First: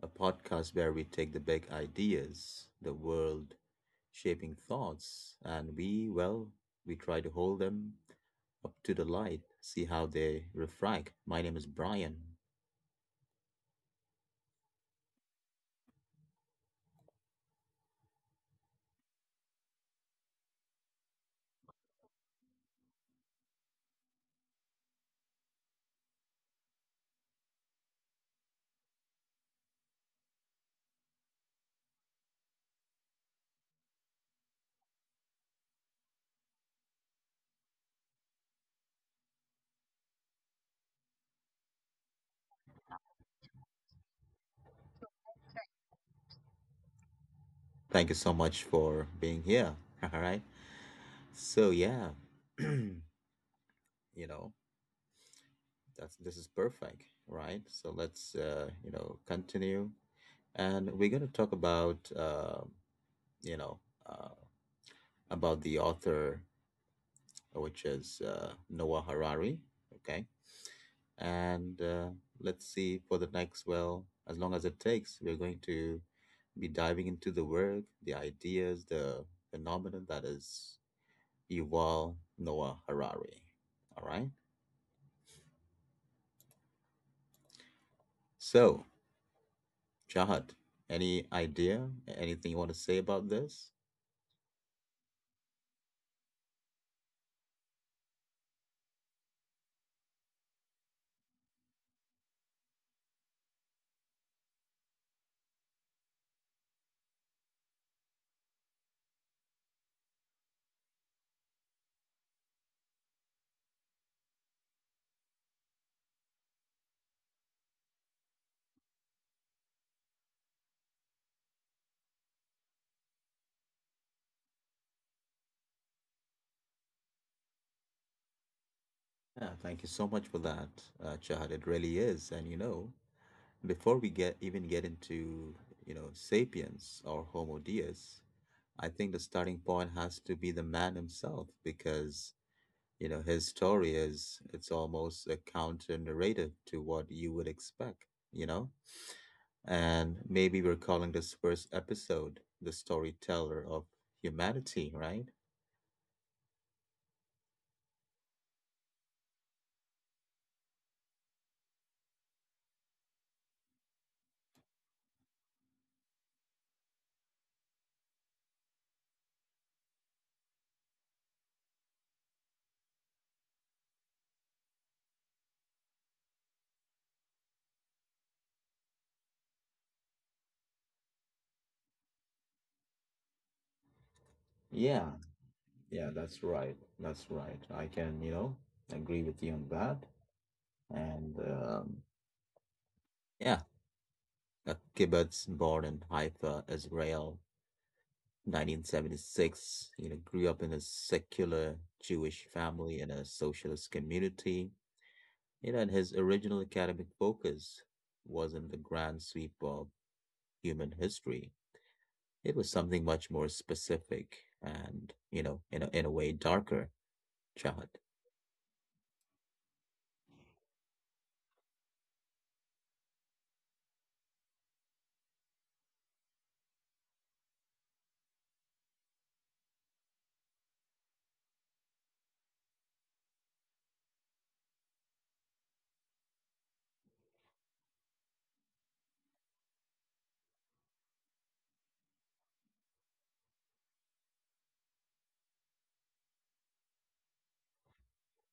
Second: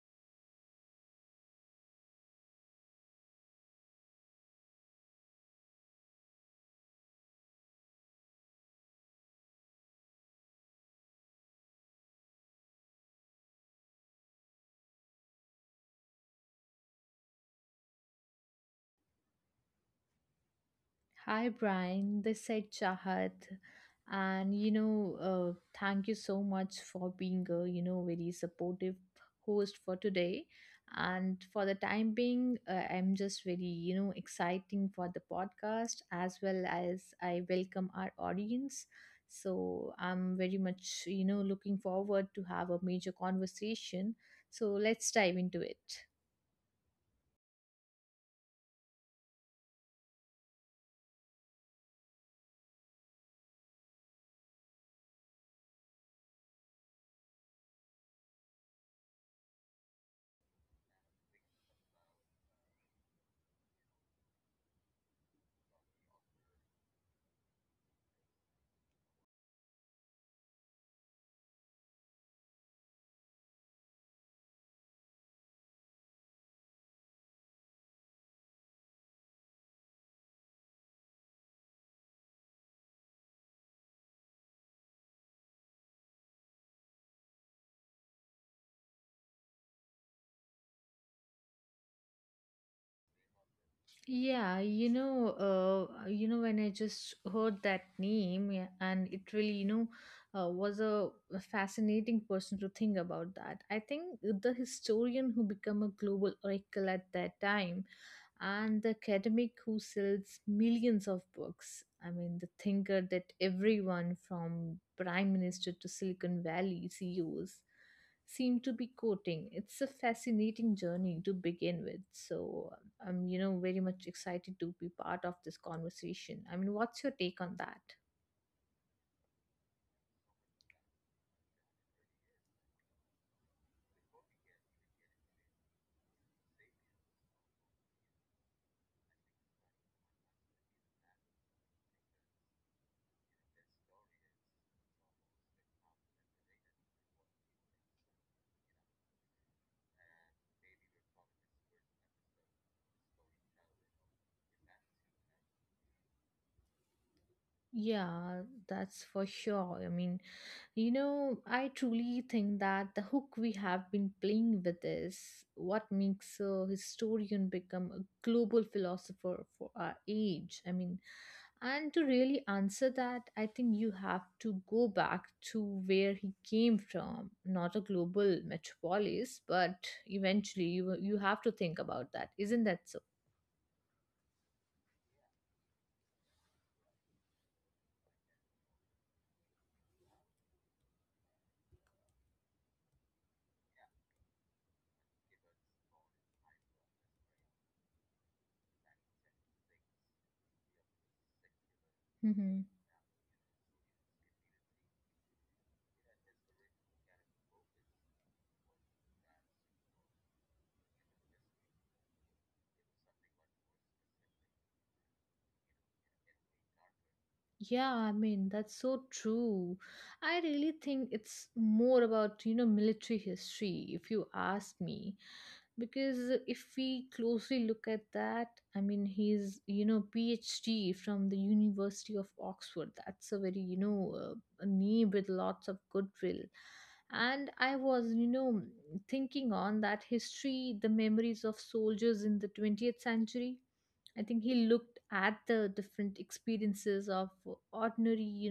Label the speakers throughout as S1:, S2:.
S1: a podcast where we take the big ideas, the world shaping thoughts, and we try to hold them up to the light, see how they refract. My name is Brian.
S2: Hi, Brian. This said Chahat. And, you know, uh, Thank you so much for being a, very supportive host for today. And for the time being, I'm just very, exciting for the podcast as well as I welcome our audience. So I'm very much, looking forward to have a major conversation. So let's dive into it.
S1: Thank you so much for being here. All right. So, yeah, you know, that's this is perfect, right? So, let's continue. And we're going to talk about, you know, uh, about the author, which is Noah Harari. Okay. And let's see for the next, well, as long as it takes, we're going to be diving into the work, the ideas, the phenomenon that is Yuval Noah Harari. All right. So, Chahat, any idea, anything you want to say about this?
S2: Yeah, you know, when I just heard that name, yeah, and it really, was a fascinating person to think about that. I think the historian who became a global oracle at that time, and the academic who sells millions of books. I mean, the thinker that everyone from prime minister to Silicon Valley CEOs seem to be quoting. It's a fascinating journey to begin with. So I'm very much excited to be part of this conversation. I mean, what's your take on that?
S1: Yeah, thank you so much for that, Chahat. It really is. And you know, before we get even get into, you know, Sapiens or Homo Deus, I think the starting point has to be the man himself because, you know, his story is it's almost a counter narrative to what you would expect, you know? And maybe we're calling this first episode the storyteller of humanity, right?
S2: Yeah, that's for sure. I mean, you know, I truly think that the hook we have been playing with is what makes a historian become a global philosopher for our age. I mean, and to really answer that, I think you have to go back to where he came from, not a global metropolis, but eventually you have to think about that. Isn't that so?
S1: Yeah, yeah, that's right. That's right. I can, you know, agree with you on that. And yeah, a kibbutz born in Haifa, Israel, 1976. You know, grew up in a secular Jewish
S2: Mm-hmm.
S1: family in a socialist community. You know, and his original academic focus wasn't the grand sweep of human history. It was something much more specific and, you know, in a way darker, Chahat.
S2: Yeah, I mean, that's so true. I really think it's more about, you know, military history, if you ask me. Because if we closely look at that, I mean, he's, you know, PhD from the University of Oxford. That's a very, a name with lots of goodwill. And I was, thinking on that history, the memories of soldiers in the 20th century. I think he looked at the different experiences of ordinary, you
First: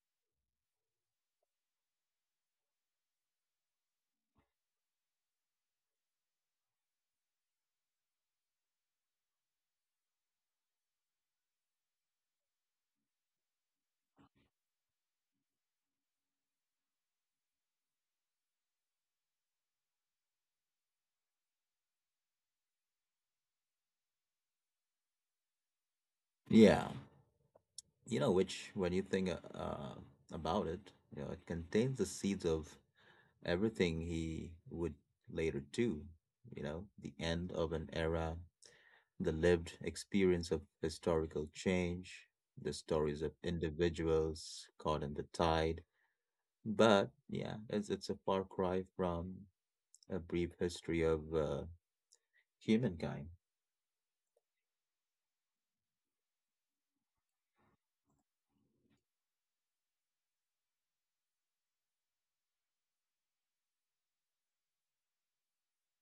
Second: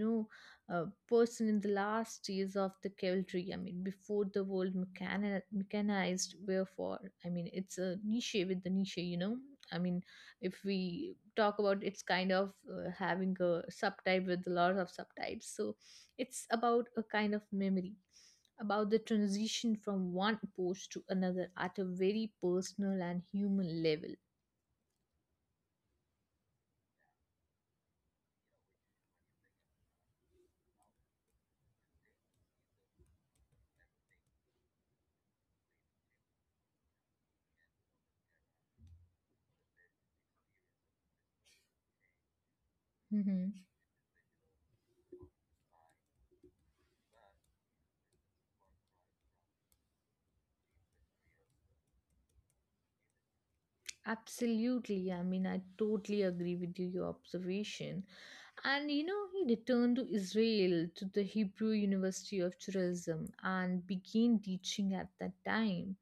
S2: know, uh, person in the last years of the cavalry. I mean, before the world mechanized, wherefore, I mean, it's a niche with the niche, you know. I mean, if we talk about it's kind of having a subtype with a lot of subtypes. So it's about a kind of memory about the transition from one post to another at a very personal and human level.
S1: Yeah, you know, which when you think about it, you know, it contains the seeds of everything he would later do. You know, the end of an era, the lived experience of historical change, the stories of individuals caught in the tide. But yeah, it's a far cry from a brief history of humankind.
S2: Absolutely. I mean, I totally agree with you, your observation. And you know, he returned to Israel to the Hebrew University of Tourism and began teaching at that time.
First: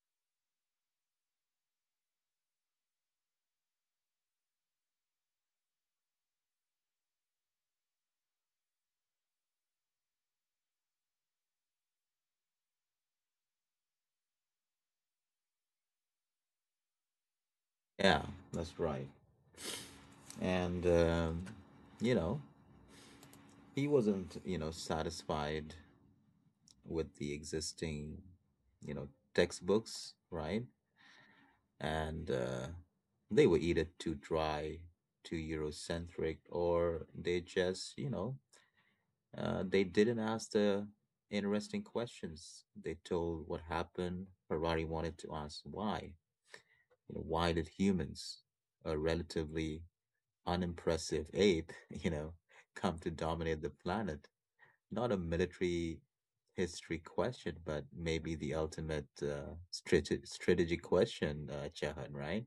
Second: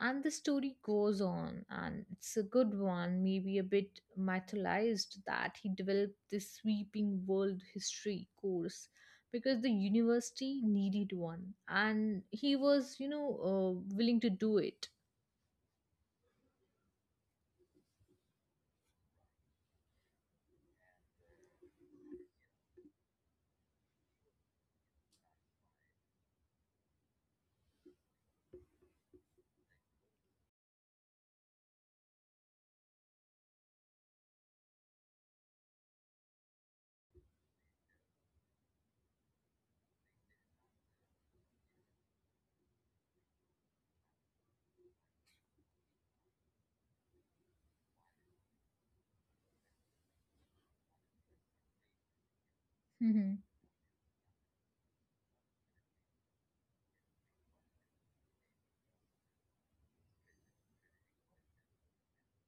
S2: And the story goes on, and it's a good one, maybe a bit mythologized that he developed this sweeping world history course because the university needed one, and he was, willing to do it.
S1: Yeah, that's right. And you know, he wasn't, you know, satisfied with the existing, you know, textbooks, right? and they were either too dry, too Eurocentric, or they just, you know, they didn't ask the interesting questions. They told what happened. Harari wanted to ask why. You know, why did humans, a relatively unimpressive ape, you know, come to dominate the planet? Not a military history question, but maybe the ultimate strategy question, Chahan, right?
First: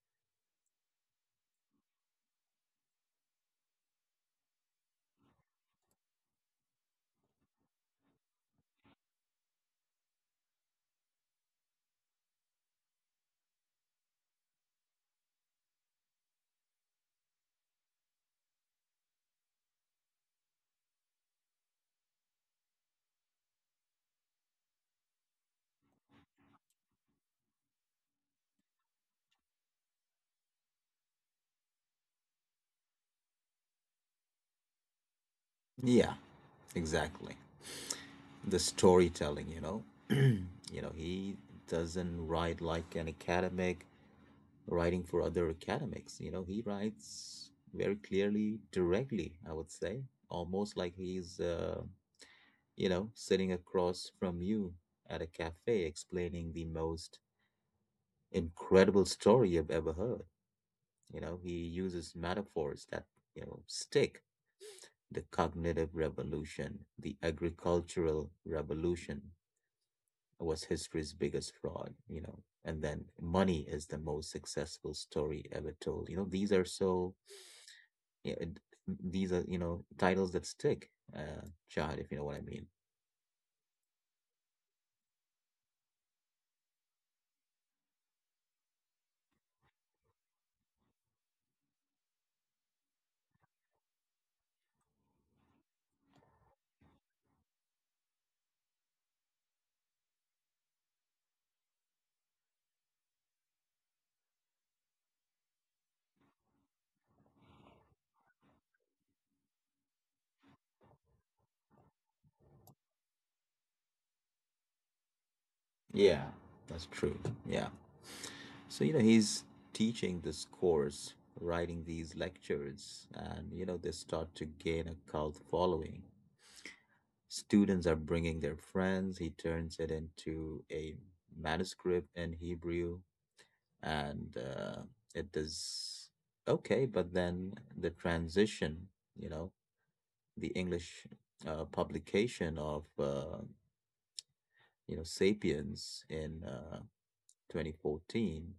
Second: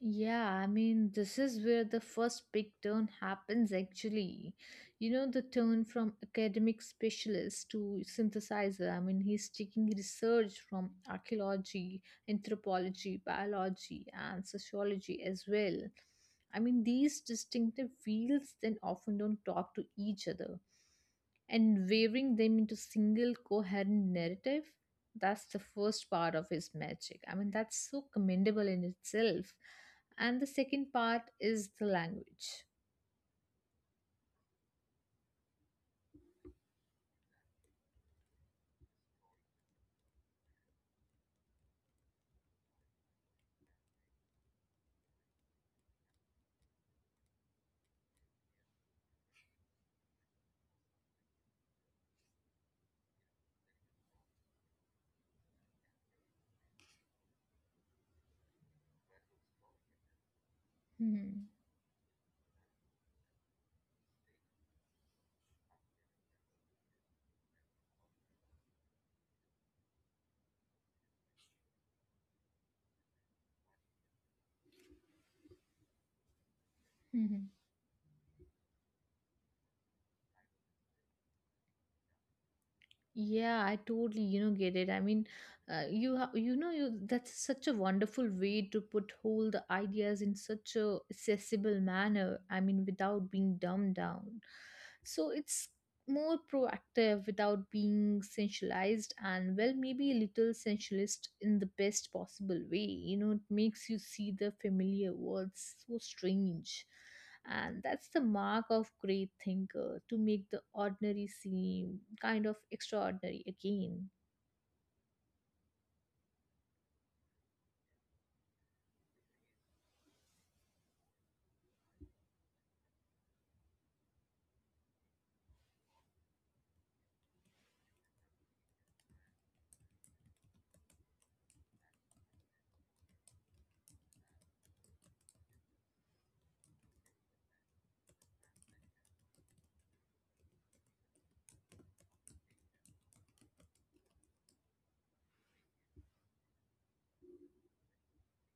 S2: Yeah, I mean, this is where the first big turn happens actually. You know, the turn from academic specialist to synthesizer. I mean, he's taking research from archaeology, anthropology, biology, and sociology as well. I mean, these distinctive fields then often don't talk to each other and weaving them into single coherent narrative. That's the first part of his magic. I mean, that's so commendable in itself. And the second part is the language.
S1: Yeah, exactly. The storytelling, you know. You know, he doesn't write like an academic writing for other academics. You know, he writes very clearly, directly, I would say, almost like he's, you know, sitting across from you at a cafe explaining the most incredible story you've ever heard. You know,
S2: Hmm.
S1: he uses metaphors that, you know, stick: the cognitive revolution, the agricultural revolution, was history's biggest fraud, you know. And then money is the most successful story ever told. You know, these are so,
S2: Hmm.
S1: yeah, it- these are, you know, titles that stick, Chad, if you know what I mean.
S2: Yeah, I totally you know get it I mean you ha- you know you that's such a wonderful way to put all the ideas in such a accessible manner. I mean, without being dumbed down, so it's more proactive without being sensualized, and well, maybe a little sensualist in the best possible way. You know, it makes you see the familiar words so strange, and that's the mark of great thinker, to make the ordinary seem kind of extraordinary again.
S1: Yeah, that's true. Yeah. So, you know, he's teaching this course, writing these lectures, and, you know, they start to gain a cult following. Students are bringing their friends. He turns it into a manuscript in Hebrew, and it is okay, but then the transition, you know, the english publication of, you know, sapiens in, 2014,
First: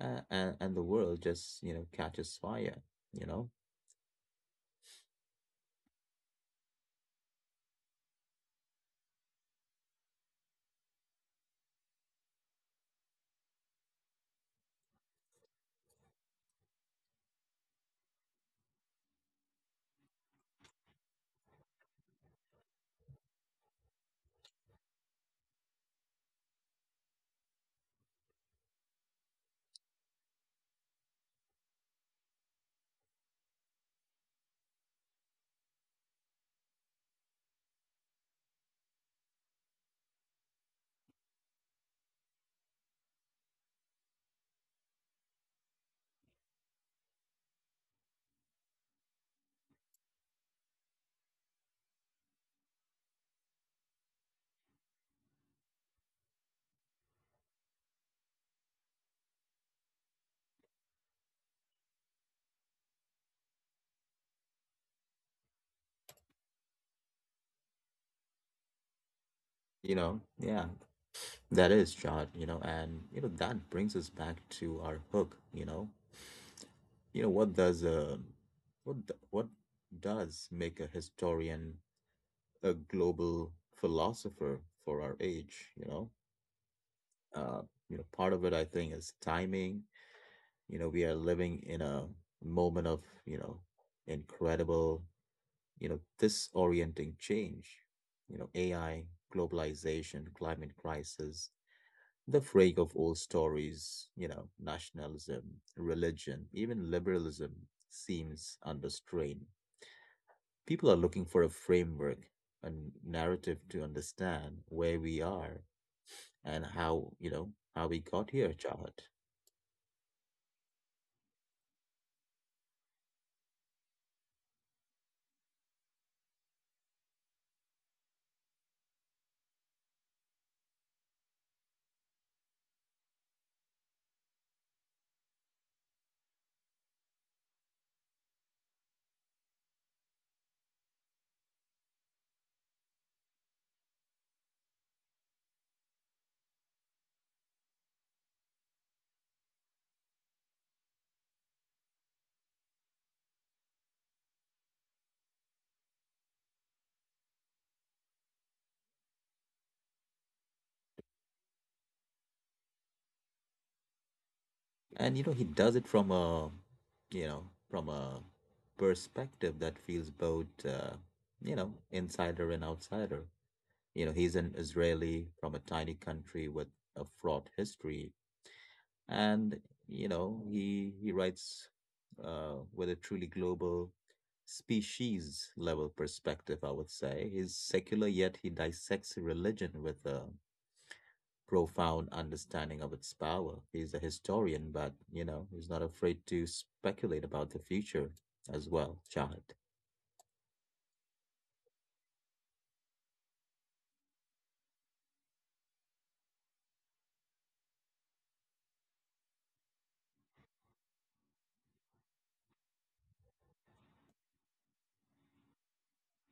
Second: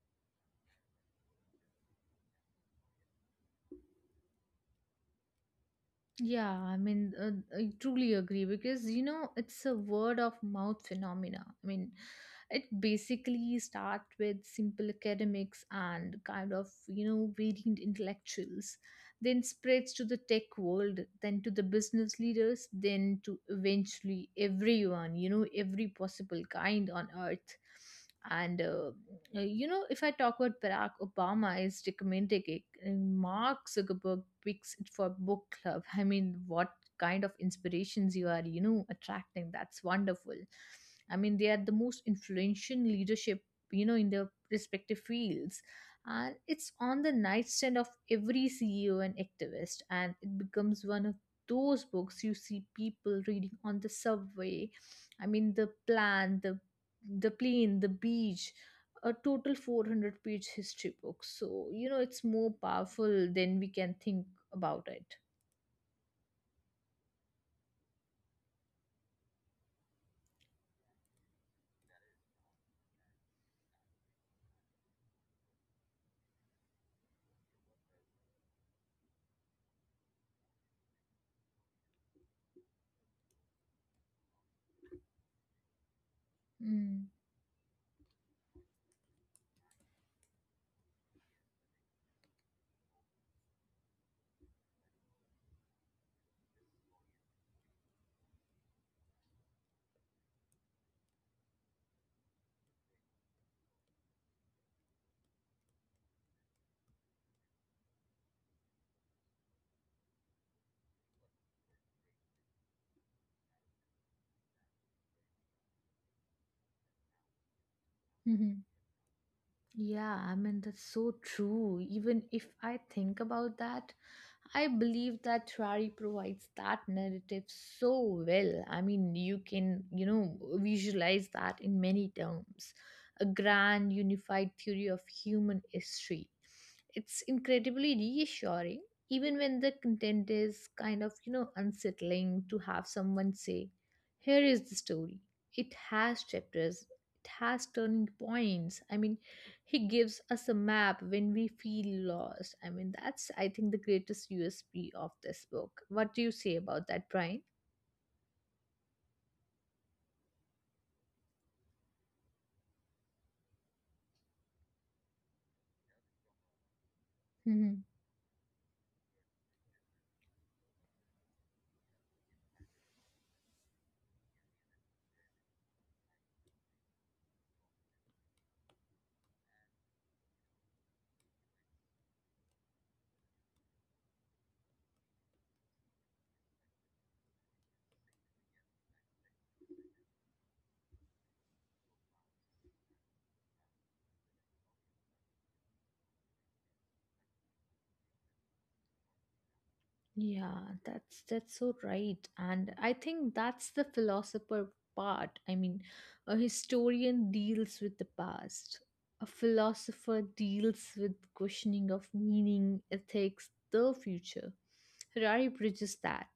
S1: and the world just, you know, catches fire, you know,
S2: Yeah, I mean, I truly agree because you know it's a word of mouth phenomena. I mean, it basically starts with simple academics and kind of you know variant intellectuals, then spreads to the tech world, then to the business leaders, then to eventually everyone, you know, every possible kind on earth. And, uh, if I talk about, Barack Obama is recommending it, and Mark Zuckerberg picks it for book club. I mean, what kind of inspirations you are, attracting. That's wonderful. I mean, they are the most influential leadership, you know, in their respective fields, and it's on the nightstand of every CEO and activist, and it becomes one of those books you see people reading on the subway. I mean, the plan, the plane, the beach, a total 400-page history book. So, you know, it's more powerful than we can think about it.
S1: you know. Yeah, that is shot, you know. And you know that brings us back to our hook, you know, you know what does a what does make a historian a global philosopher for our age, you know.
S2: Mm.
S1: Uh, you know, part of it I think is timing. You know, we are living in a moment of, you know, incredible, you know, disorienting change. You know, AI, globalization, climate crisis, the fraying of old stories, you know, nationalism, religion, even liberalism seems under strain. People are looking for a framework, a narrative to understand where we are and how, you know, how we got here, Chahat.
S2: Yeah, I mean, that's so true. Even if I think about that, I believe that Trari provides that narrative so well. I mean, you can, you know, visualize that in many terms, a grand unified theory of human history. It's incredibly reassuring, even when the content is kind of, you know, unsettling, to have someone say, "Here is the story. It has chapters, it has turning points." I mean, he gives us a map when we feel lost. I mean, that's, I think, the greatest USP of this book. What do you say about that, Brian?
S1: And you know he does it from you know a perspective that feels both, you know, insider and outsider. You know he's an Israeli from a tiny country with a fraught history, and you know he writes, with a truly global species level perspective, I would say. He's secular, yet he dissects religion with a profound understanding of its power. He's a historian, but you know, he's not afraid to speculate about the future as well, Shahid.
S2: Yeah, that's so right. And I think that's the philosopher part. I mean, a historian deals with the past. A philosopher deals with questioning of meaning, ethics, the future. Harari bridges that.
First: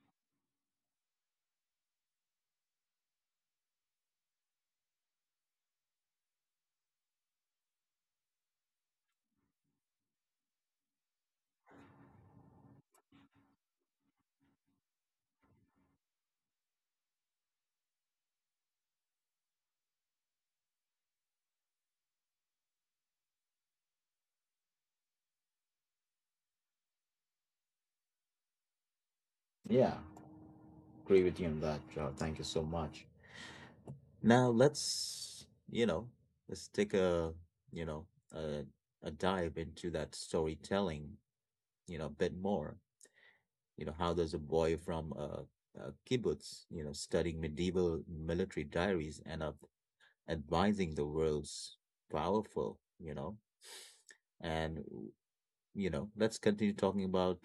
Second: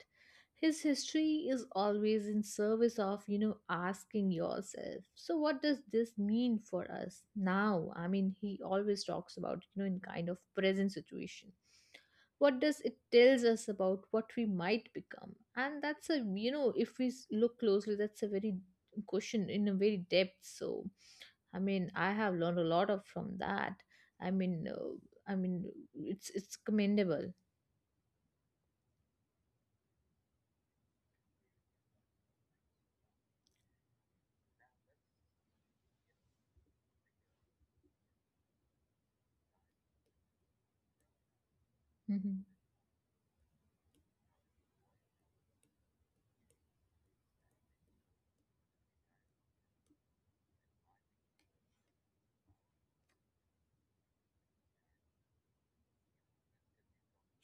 S2: His history is always in service of, you know, asking yourself, so what does this mean for us now? I mean, he always talks about, you know, in kind of present situation, what does it tells us about what we might become? And that's a, you know, if look closely, that's a very question in a very depth. So I mean, I have learned a lot of from that. I mean uh, i mean it's commendable.
S1: Yeah, agree with you on that, Joe. Thank you so much. Now let's, you know, let's take a, you know, a, a dive into that storytelling, you know, a bit
S2: Hmm.
S1: more. You know, how does a boy from a kibbutz, you know, studying medieval military diaries end up advising the world's powerful, you know? And, you know, let's continue talking about,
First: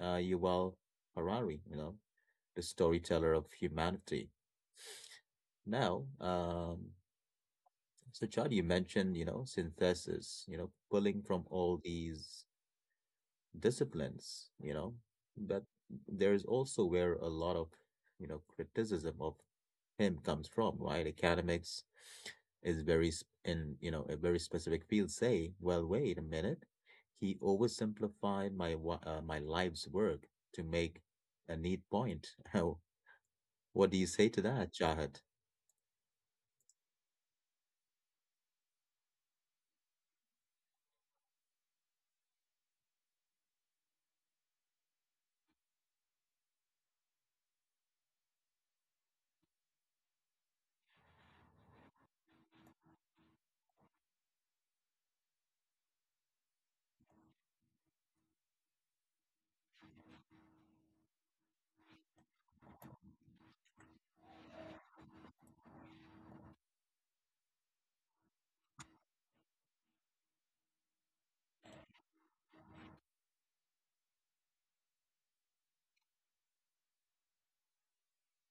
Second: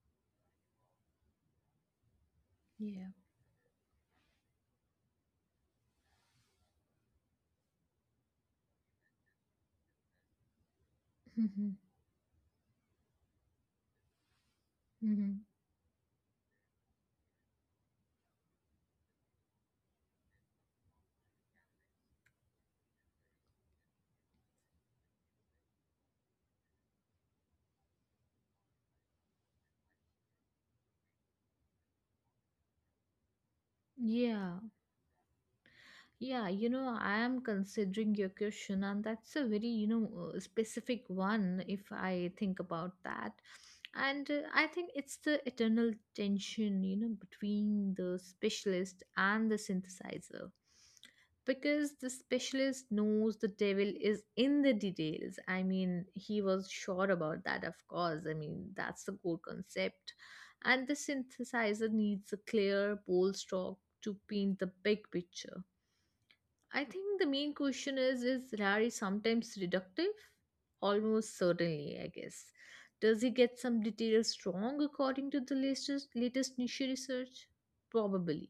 S1: Yuval Harari, you know, the
S2: Yeah.
S1: storyteller of humanity. Now, so Chad, you mentioned, you know, synthesis, you know, pulling from
S2: Hmm.
S1: all these disciplines, you know,
S2: Hmm.
S1: but there is also where a lot of, you know, criticism of him comes from, right? Academics is very s- in you know, a very specific field. Say, well, wait a minute, he oversimplified my life's work to make a neat point. How? What do you say to
S2: Yeah.
S1: that, Jahat?
S2: Yeah, you know, I am considering your question, and that's a very, specific one if I think about that. And I think it's the eternal tension, you know, between the specialist and the synthesizer. Because the specialist knows the devil is in the details. I mean, he was sure about that, of course. I mean, that's the core concept. And the synthesizer needs a clear, bold stroke to paint the big picture. I think the main question is Larry sometimes reductive? Almost certainly, I guess. Does he get some details wrong according to the latest niche research? Probably.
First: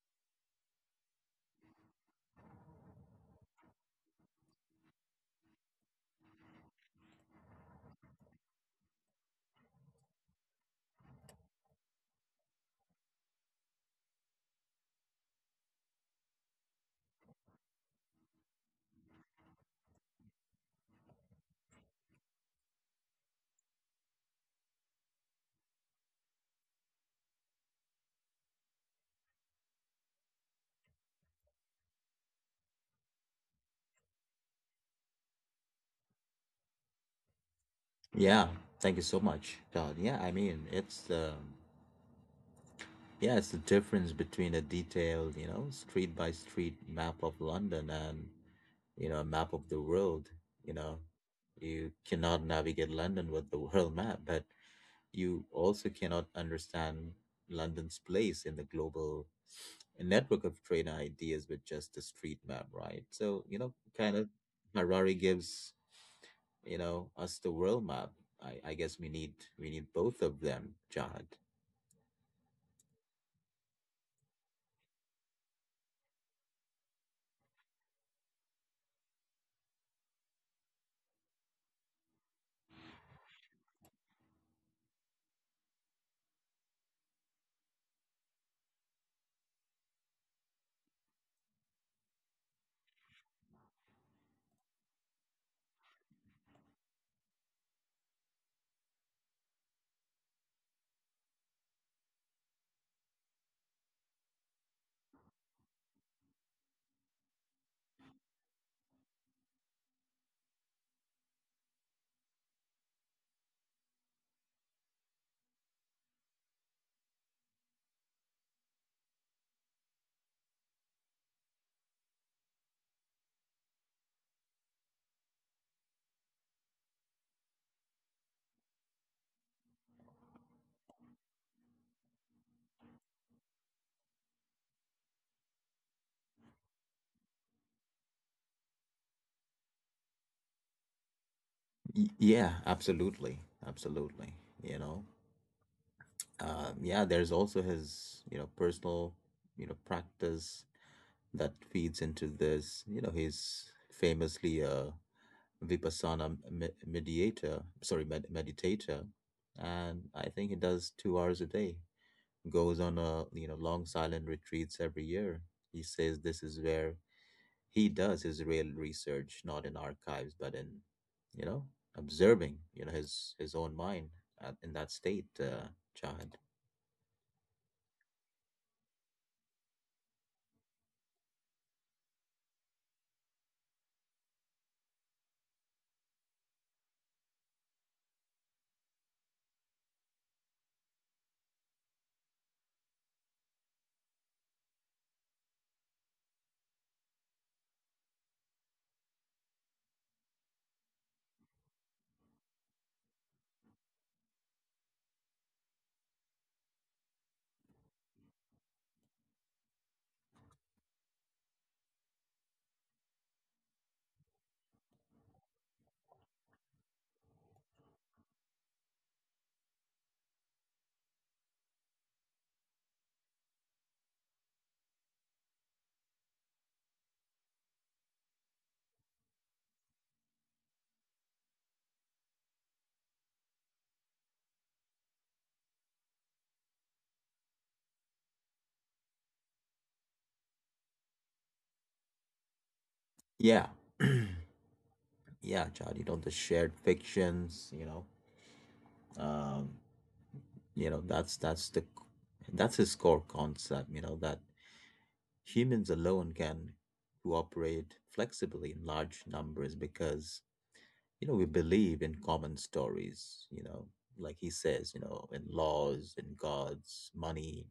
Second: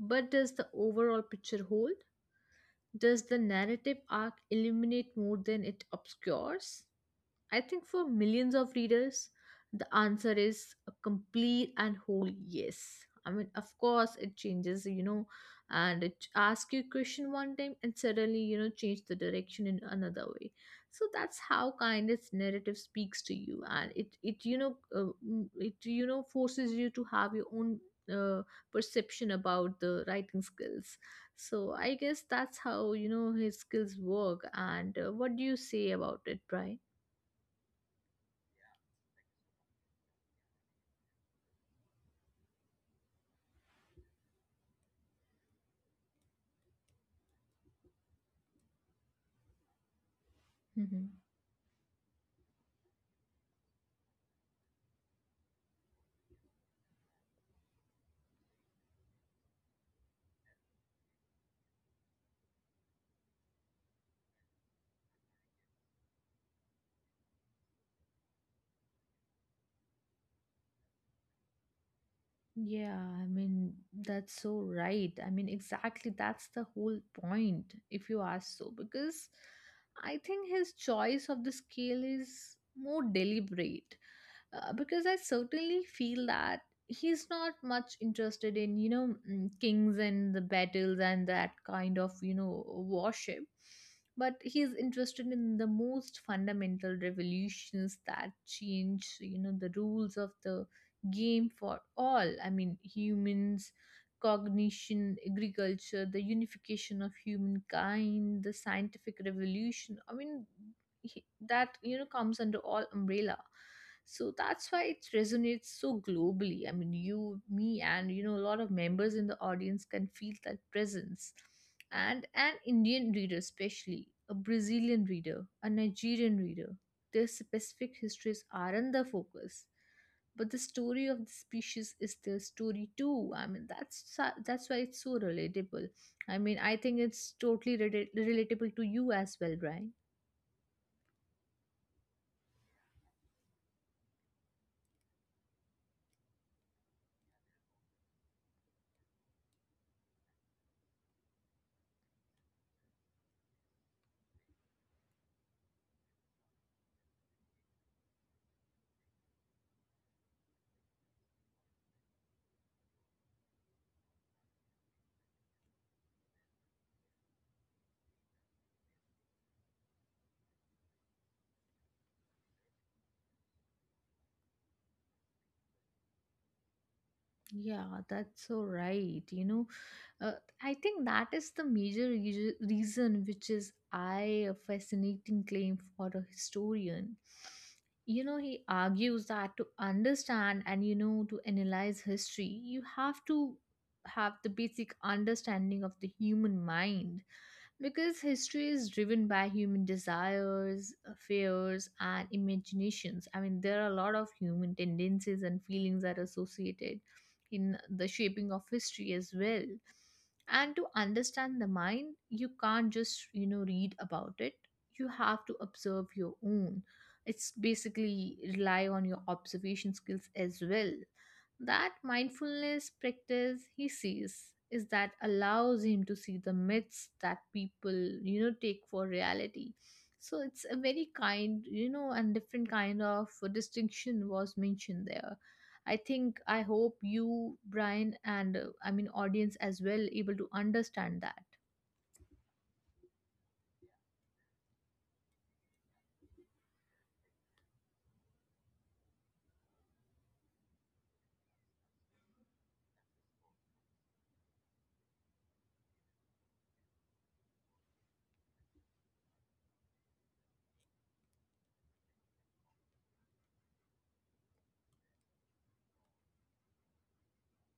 S2: But does the overall picture hold? Does the narrative arc illuminate more than it obscures? I think for millions of readers, the answer is a complete and whole yes. I mean, of course, it changes, you know, and it asks you a question one time and suddenly, you know, change the direction in another way. So that's how kind its narrative speaks to you, and it you know mm, it you know forces you to have your own uh, perception about the writing skills. So I guess that's how you know his skills work. And what do you say about it, Brian?
S1: Yeah, thank you so much, Jahat. Yeah, it's the difference between a detailed, you know, street by street map of London and, you know, a map of the world. You know,
S2: Mm-hmm.
S1: you cannot navigate London with the world map, but you also cannot understand London's place in the global network of trade ideas with just the street map, right? So, you know, kind of Harari gives, you know, us the world map. I guess we need both of them, Jihad.
S2: Yeah, I mean, that's so right. I mean, exactly, that's the whole point, if you ask so, because I think his choice of the scale is more deliberate. Because I certainly feel that he's not much interested in you know kings and the battles and that kind of you know worship, but he's interested in the most fundamental revolutions that change you know the rules of the game for all. I mean, humans, cognition, agriculture, the unification of humankind, the scientific revolution. I mean, that you know comes under all umbrella. So that's why it resonates so globally. I mean, you, me, and you know, a lot of members in the audience can feel that presence. And an Indian reader, especially a Brazilian reader, a Nigerian reader, their specific histories aren't the focus, but the story of the species is their story too. That's why it's so relatable. I mean, I think it's totally relatable to you as well, right?
S1: Y- Yeah, absolutely, Absolutely. You know, yeah, there's also his, you know, personal, you know, practice that feeds into this. You know, he's famously a vipassana me- mediator, sorry, med meditator, and I think he does 2 hours a day. Goes on, a, you know, long silent retreats every year. He says this is where he does his real research, not in archives, but in, you know, observing, you know, his own mind at, in that state, Chad.
S2: Yeah, that's so right. You know, uh, I think that is the major reason, which is I a fascinating claim for a historian. You know, he argues that to understand and you know to analyze history, you have to have the basic understanding of the human mind, because history is driven by human desires, fears, and imaginations. I mean, there are a lot of human tendencies and feelings that are associated in the shaping of history as well. And to understand the mind, you can't just, you know, read about it. You have to observe your own. It's basically rely on your observation skills as well. That mindfulness practice he sees is that allows him to see the myths that people, you know, take for reality. So it's a very kind, you know, and different kind of distinction was mentioned there. I think I hope you, Brian, and I mean audience as well able to understand that.
S1: Yeah, yeah, Chad, you know, the shared fictions, you know, um you know, that's his core concept, you know, that humans alone can cooperate flexibly in large numbers because, you know, we believe in common stories, you know, like he says, you know, in laws, in gods, money,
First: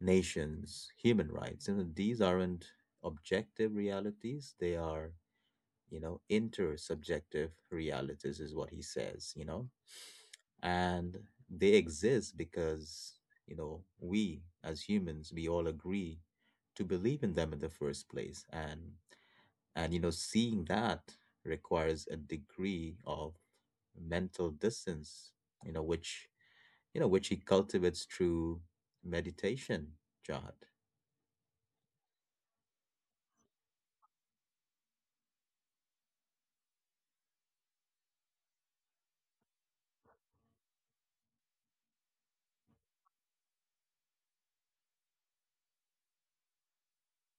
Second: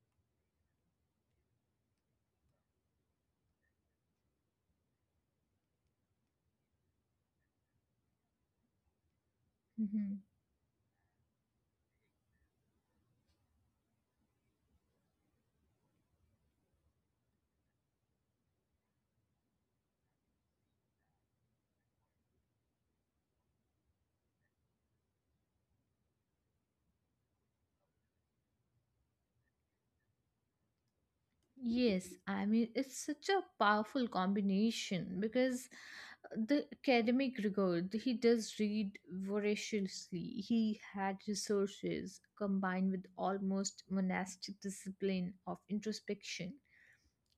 S1: nations, human rights. You know, these aren't objective realities. They are, you know, intersubjective realities is what he says, you know.
S2: Mhm.
S1: And they exist because, you know, we as humans, we all agree to believe in them in the first place. And you know, seeing that requires a degree of mental distance, you know, which he cultivates through meditation, Jihad.
S2: Yes, I mean, it's such a powerful combination because the academic rigor, he does read voraciously. He had resources combined with almost monastic discipline of introspection.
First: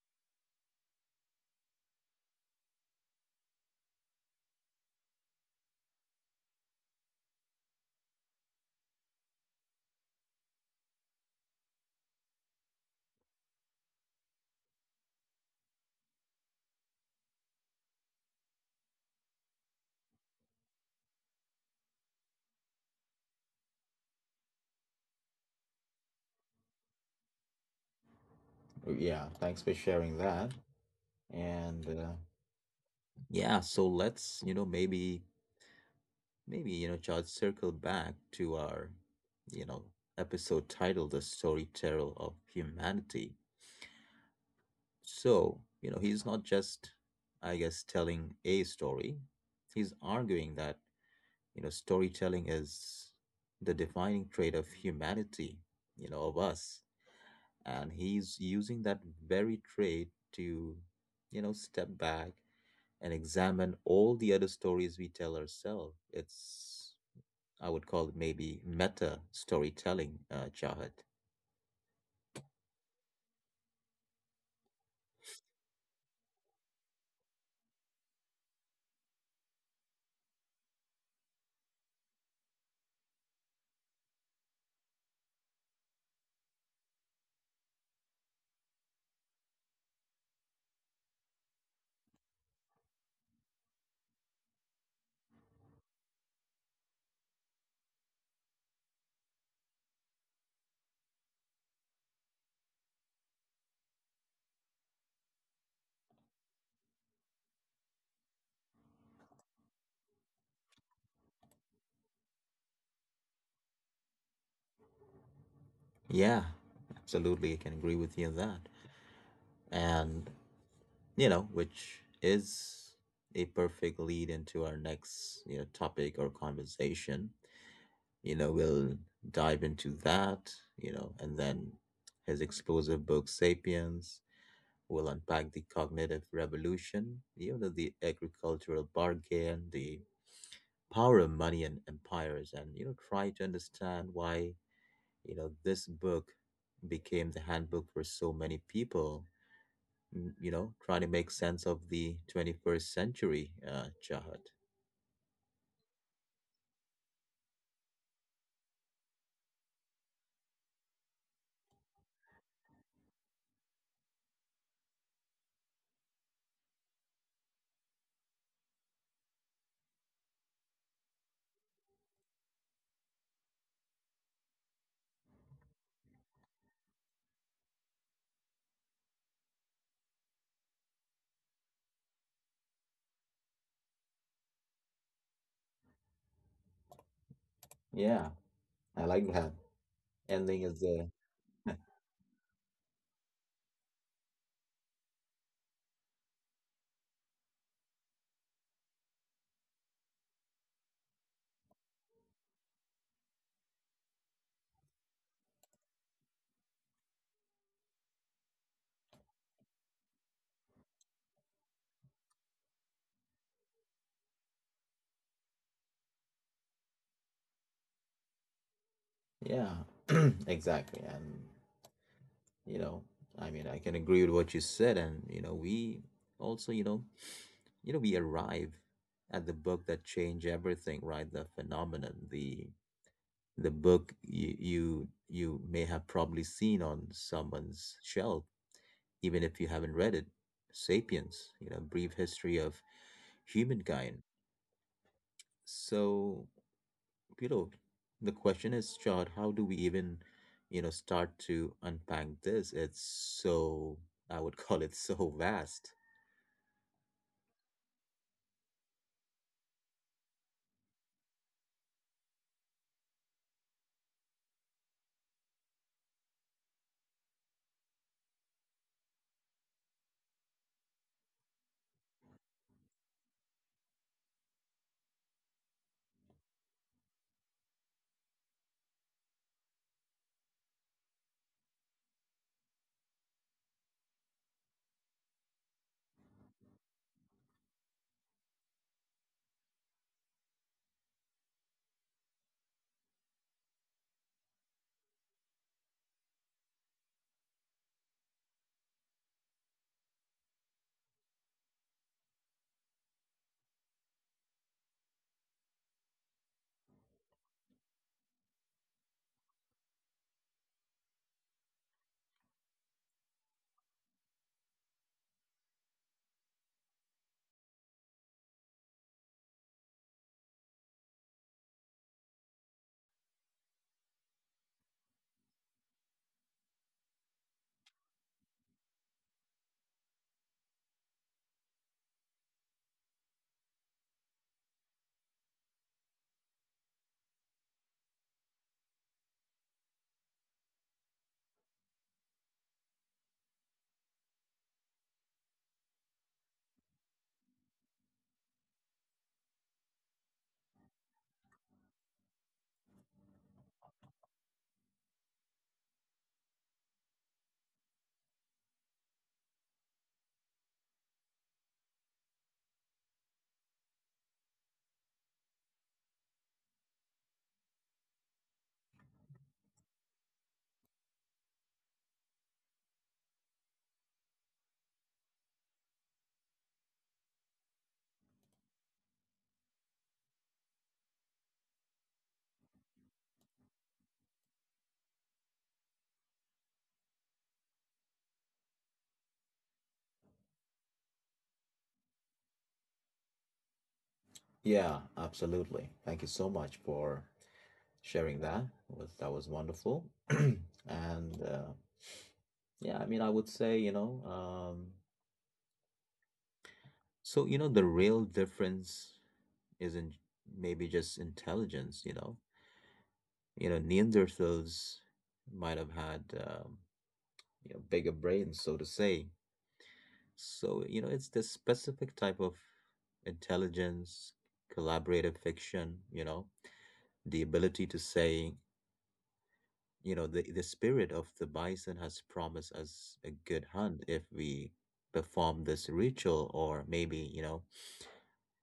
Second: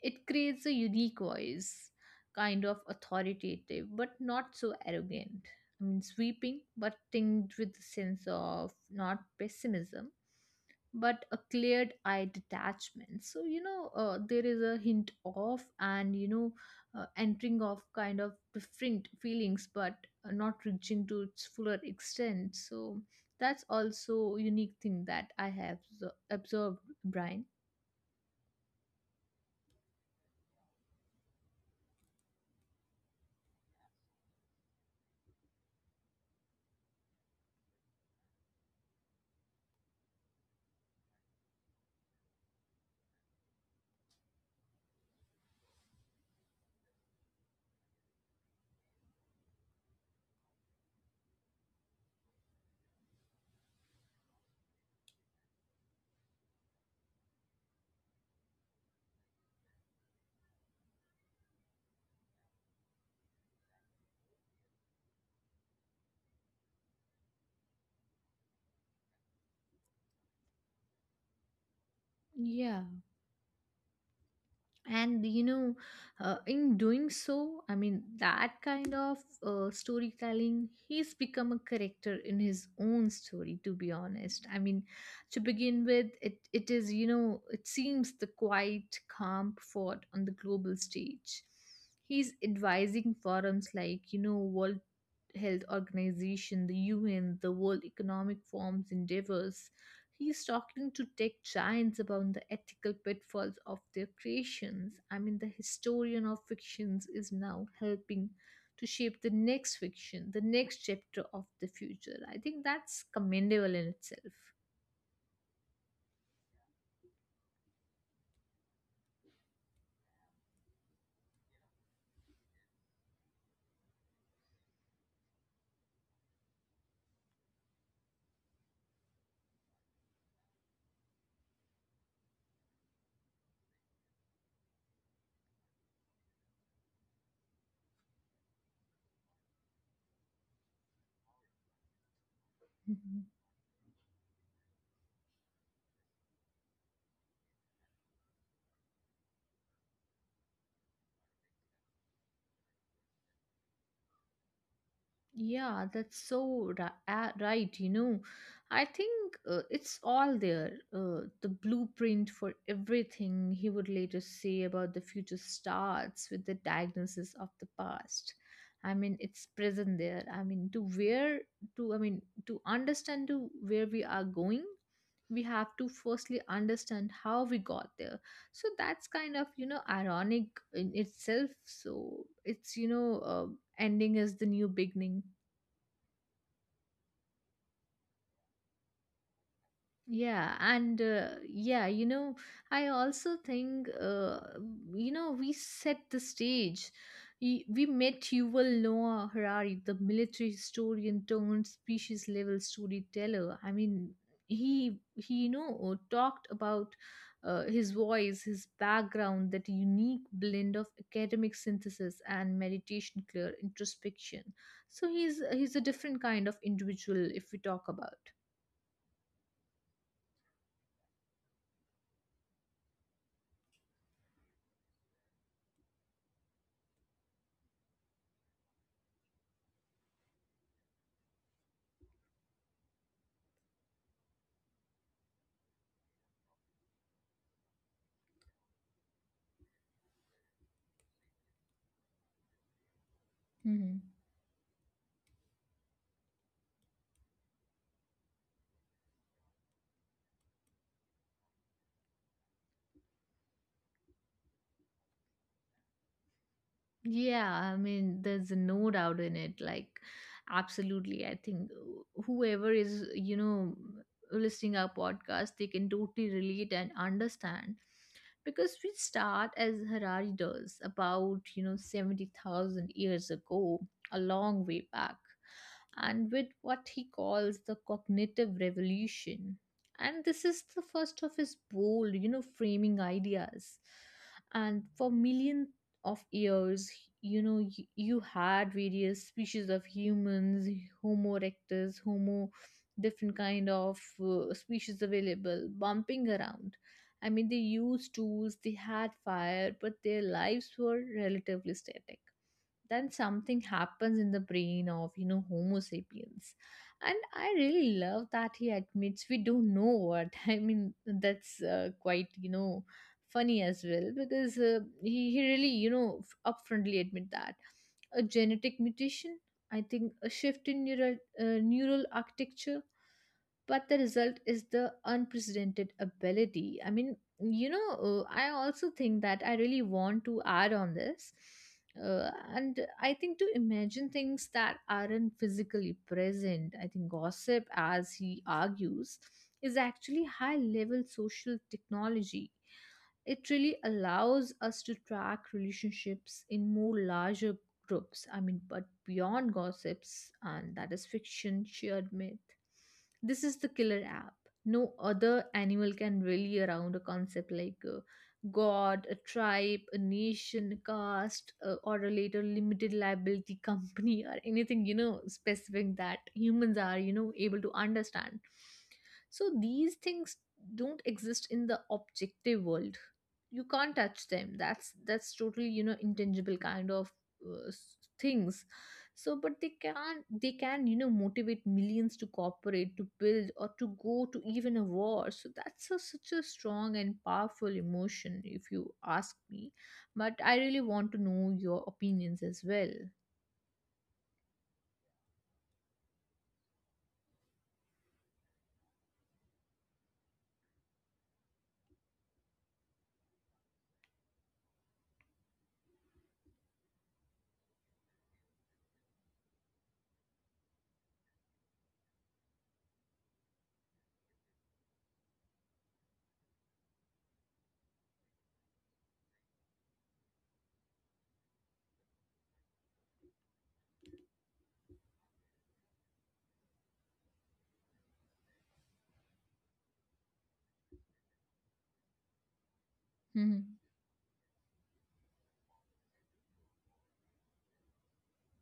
S2: It creates a unique voice, kind of authoritative, but not so arrogant. I mean, sweeping, but tinged with a sense of not pessimism, but a cleared eye detachment. So, you know, there is a hint of and, you know, entering of kind of different feelings, but not reaching to its fuller extent. So, that's also a unique thing that I have observed, Brian.
S1: Oh, yeah, thanks for sharing that. And yeah, so let's, you know, maybe, you know, just circle back to our, you know, episode titled The Storyteller of Humanity. So, you know, he's not just, I guess, telling a story. He's arguing that, you know, storytelling is the defining trait of humanity, you know, of us. And he's using that very trait to, you know, step back and examine all the other stories we tell ourselves. It's, I would call it maybe meta storytelling, Chahat.
S2: Yeah. And you know, in doing so, I mean, that kind of storytelling, he's become a character in his own story, to be honest. I mean, to begin with, it is, you know, it seems the quiet calm fought on the global stage. He's advising forums like, you know, World Health Organization, the UN, the World Economic Forum's endeavors. He's talking to tech giants about the ethical pitfalls of their creations. I mean, the historian of fictions is now helping to shape the next fiction, the next chapter of the future. I think that's commendable in itself.
S1: Yeah, absolutely. I can agree with you on that. And, you know, which is a perfect lead into our next, you know, topic or conversation. You know, we'll dive into that, you know, and then his explosive book, Sapiens, will unpack the cognitive revolution, you know, the agricultural bargain, the power money and empires, and you know
S2: Mm-hmm.
S1: try to understand why, you know, this book became the handbook for so many people you know trying to make sense of the 21st century, chahat.
S2: Yeah, that's so right. You know, I think it's all there. The blueprint for everything he would later say about the future starts with the diagnosis of the past. I mean, it's present there. I mean, I mean, to understand to where we are going, we have to firstly understand how we got there. So that's kind of, you know, ironic in itself. So it's, you know, ending is the new beginning.
S1: Yeah, I like that.
S2: Yeah,
S1: Ending is
S2: and
S1: the,
S2: yeah, you know, I also think, you know, we set the stage. We met Yuval Noah Harari, the military historian turned species level storyteller. I mean, he you know talked about his voice, his background, that unique blend of academic synthesis and meditation, clear introspection. So he's a different kind of individual if we talk about.
S1: yeah, exactly. And you know, I mean, I can agree with what you said, and you know, we also, you know, we arrive at the book that changed everything, right? The phenomenon, the book you may have probably seen on someone's shelf, even if you haven't read it. *Sapiens*, you know, brief history of
S2: Mhm.
S1: humankind. So, you know, the question is, Chad, how do we even, you know, start to unpack this? It's so, I would call it so vast.
S2: Yeah, I mean, there's no doubt in it. Like, absolutely. I think whoever is, you know, listening our podcast, they can totally relate and understand, because we start as Harari does about, you know, 70,000 years ago, a long way back, and with what he calls the cognitive revolution. And this is the first of his bold, you know, framing ideas. And for millions of years, you know, you had various species of humans, homo erectus, homo, different kind of species available bumping around. I mean, they used tools, they had fire, but their lives were relatively static. Then something happens in the brain of, you know, homo sapiens. And I really love that he admits we don't know what. I mean, that's quite, you know, funny as well, because he really, you know, upfrontly admit that a genetic mutation, I think a shift in neural neural architecture, but the result is the unprecedented ability. I mean, you know, I also think that I really want to add on this. uh, and I think to imagine things that aren't physically present, I think gossip, as he argues, is actually high level social technology. It really allows us to track relationships in more larger groups. I mean, but beyond gossips and that is fiction, shared myth. This is the killer app. No other animal can rally around a concept like a god, a tribe, a nation, a caste, or a later limited liability company, or anything, you know, specific that humans are, you know, able to understand. So these things don't exist in the objective world. You can't touch them. That's totally, you know, intangible kind of things. So, but they can, you know, motivate millions to cooperate, to build, or to go to even a war. So that's a, such a strong and powerful emotion if you ask me. But I really want to know your opinions as well.
S1: Yeah, absolutely. Thank you so much for sharing that. Was that was wonderful. and uh, yeah, I mean, I would say, you know, um, So, you know, the real difference isn't. Maybe just intelligence, you know. You know, Neanderthals might have had um, you know, bigger brains, so to say. So, you know, it's this specific type of intelligence, collaborative fiction, you know, the ability to say, you know, the spirit of the bison has promised us a good
S2: Mhm.
S1: hunt if we perform this ritual, or maybe, you know,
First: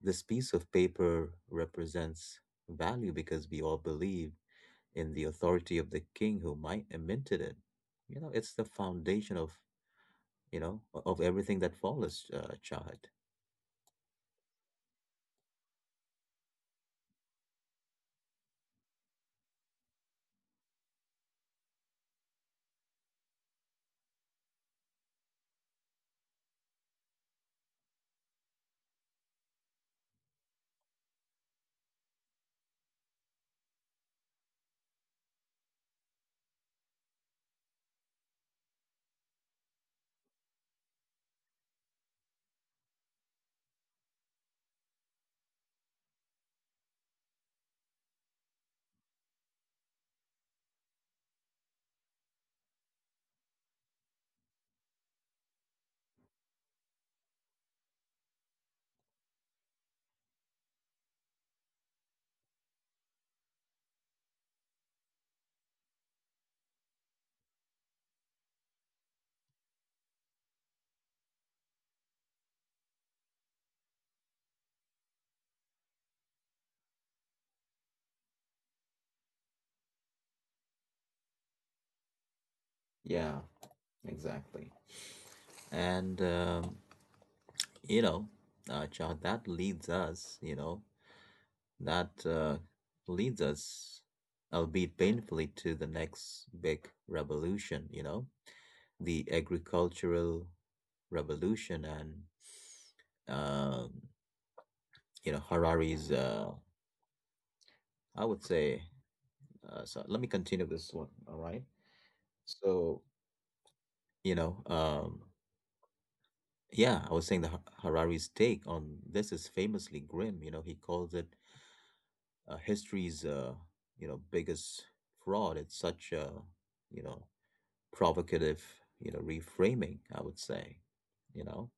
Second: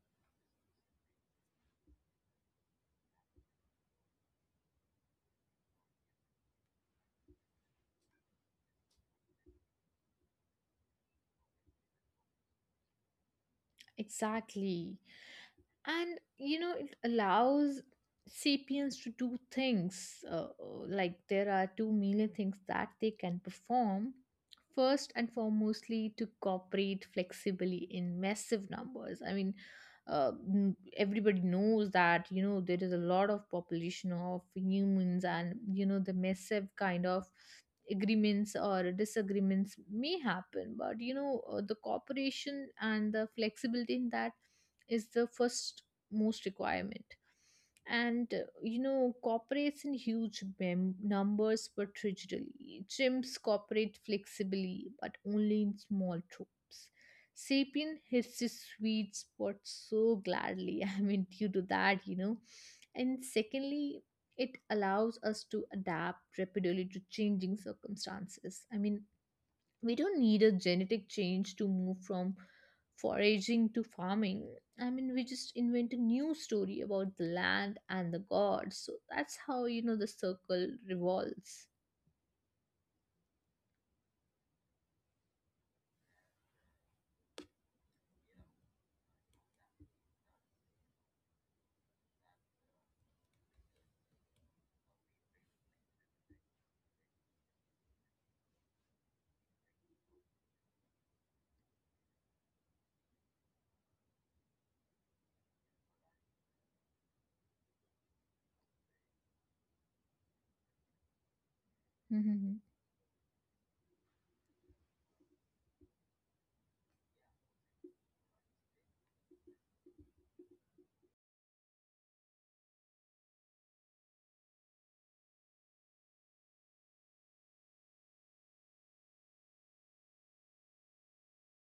S1: this piece of paper represents value because we all believe in the authority of the king who might have minted it. You know, it's the foundation of, you know, of everything that follows, Chahat.
S2: Exactly. And you know, it allows sapiens to do things, like there are 2 million things that they can perform. First and foremostly, to cooperate flexibly in massive numbers. I mean, everybody knows that, you know, there is a lot of population of humans, and you know, the massive kind of agreements or disagreements may happen, but you know, the cooperation and the flexibility in that is the first most requirement. And you know, cooperates in huge numbers but rigidly. Chimps cooperate flexibly but only in small troops. Sapien hits his sweet spot so gladly. I mean, due to that, you know. And secondly, it allows us to adapt rapidly to changing circumstances. I mean, we don't need a genetic change to move from foraging to farming. I mean, we just invent a new story about the land and the gods. So that's how, you know, the circle revolves.
S1: Yeah, exactly. And, you know, Chahat, that leads us, you know, that leads us, albeit painfully, to the next big revolution, you know, the agricultural revolution and um, you know, Harari's. I would say. So let me continue this one. All right. So you know, yeah, I was saying the Harari's take on this is famously grim. You know, he calls it history's you know, biggest fraud. It's such a you know provocative, you know, reframing, I would say, you know.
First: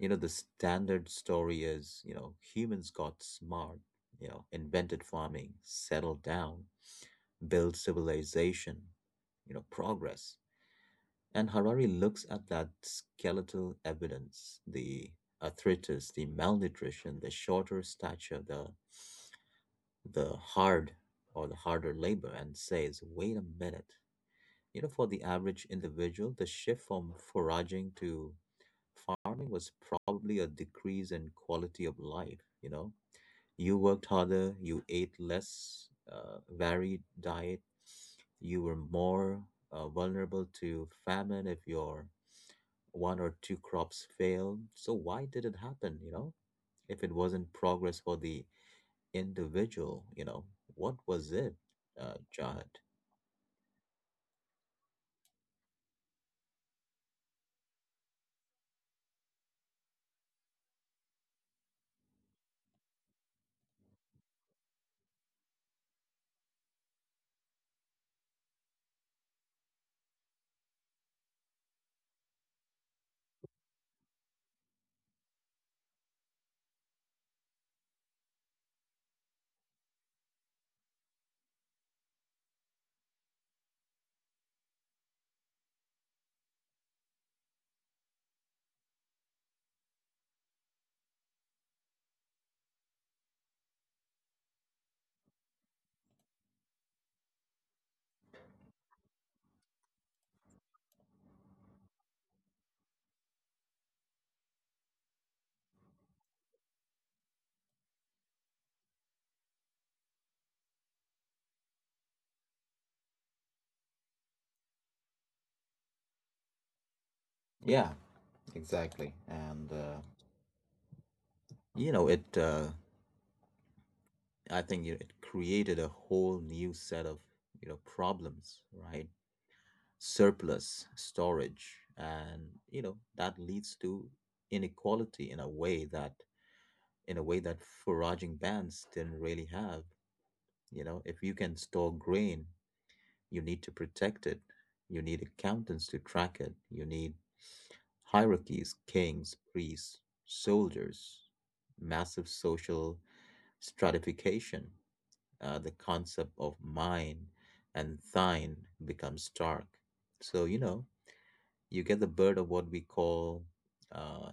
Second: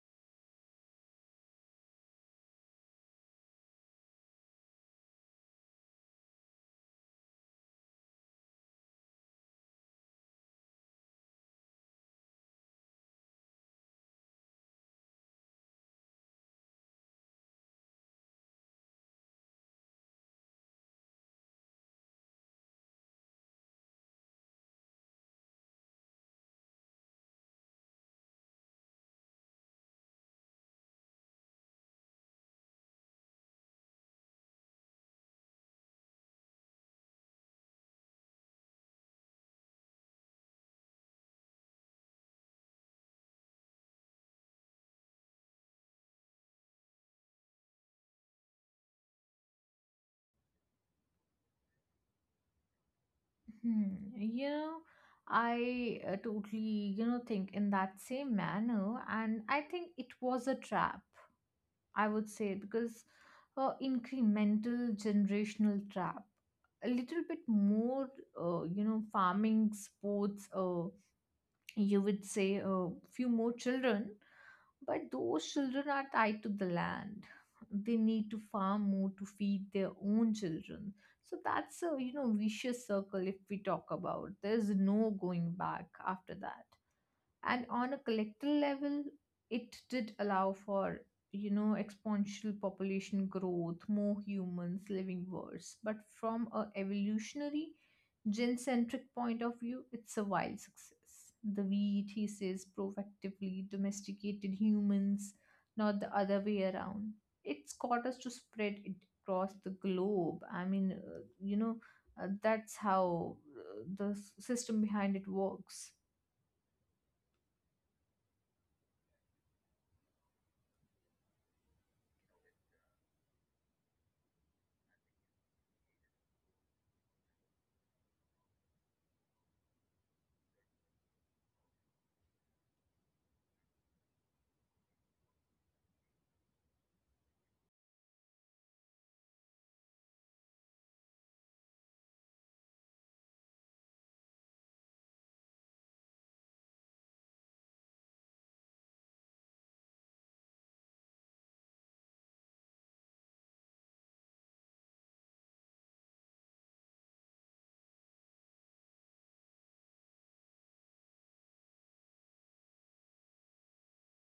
S1: You know, the standard story is, you know, humans got smart, you know, invented farming, settled down, built civilization, you know, progress. And Harari looks at that skeletal evidence, the arthritis, the malnutrition, the shorter stature, the hard the harder labor, and says, wait a minute, you know, for the average individual, the shift from foraging to farming was probably a decrease in quality of life. You know, you worked harder, you ate less varied diet, you were more vulnerable to famine if your one or two crops failed. So, why did it happen? You know, if it wasn't progress for the individual, you know, what was it, Jahat?
S2: Hmm. You know, I totally, you know, think in that same manner, and I think it was a trap, I would say, because incremental generational trap, a little bit more, you know, farming sports, you would say a few more children, but those children are tied to the land. They need to farm more to feed their own children. So that's a, you know, vicious circle, if we talk about. There's no going back after that. And on a collective level, it did allow for, you know, exponential population growth, more humans living worse, but from a evolutionary gen-centric point of view, it's a wild success. The we thesis proactively domesticated humans, not the other way around. It's got us to spread it across the globe. I mean, you know, that's how the system behind it works.
S1: Yeah, exactly. And you know it I think you it created a whole new set of you know problems, right? Surplus storage, and you know that leads to inequality in a way that foraging bands didn't really have. You know, if you can store grain, you need to protect it. You need accountants to track it. You need hierarchies, kings, priests, soldiers, massive social stratification, the concept of mine and thine becomes stark. So, you know, you get the bird of what we call uh,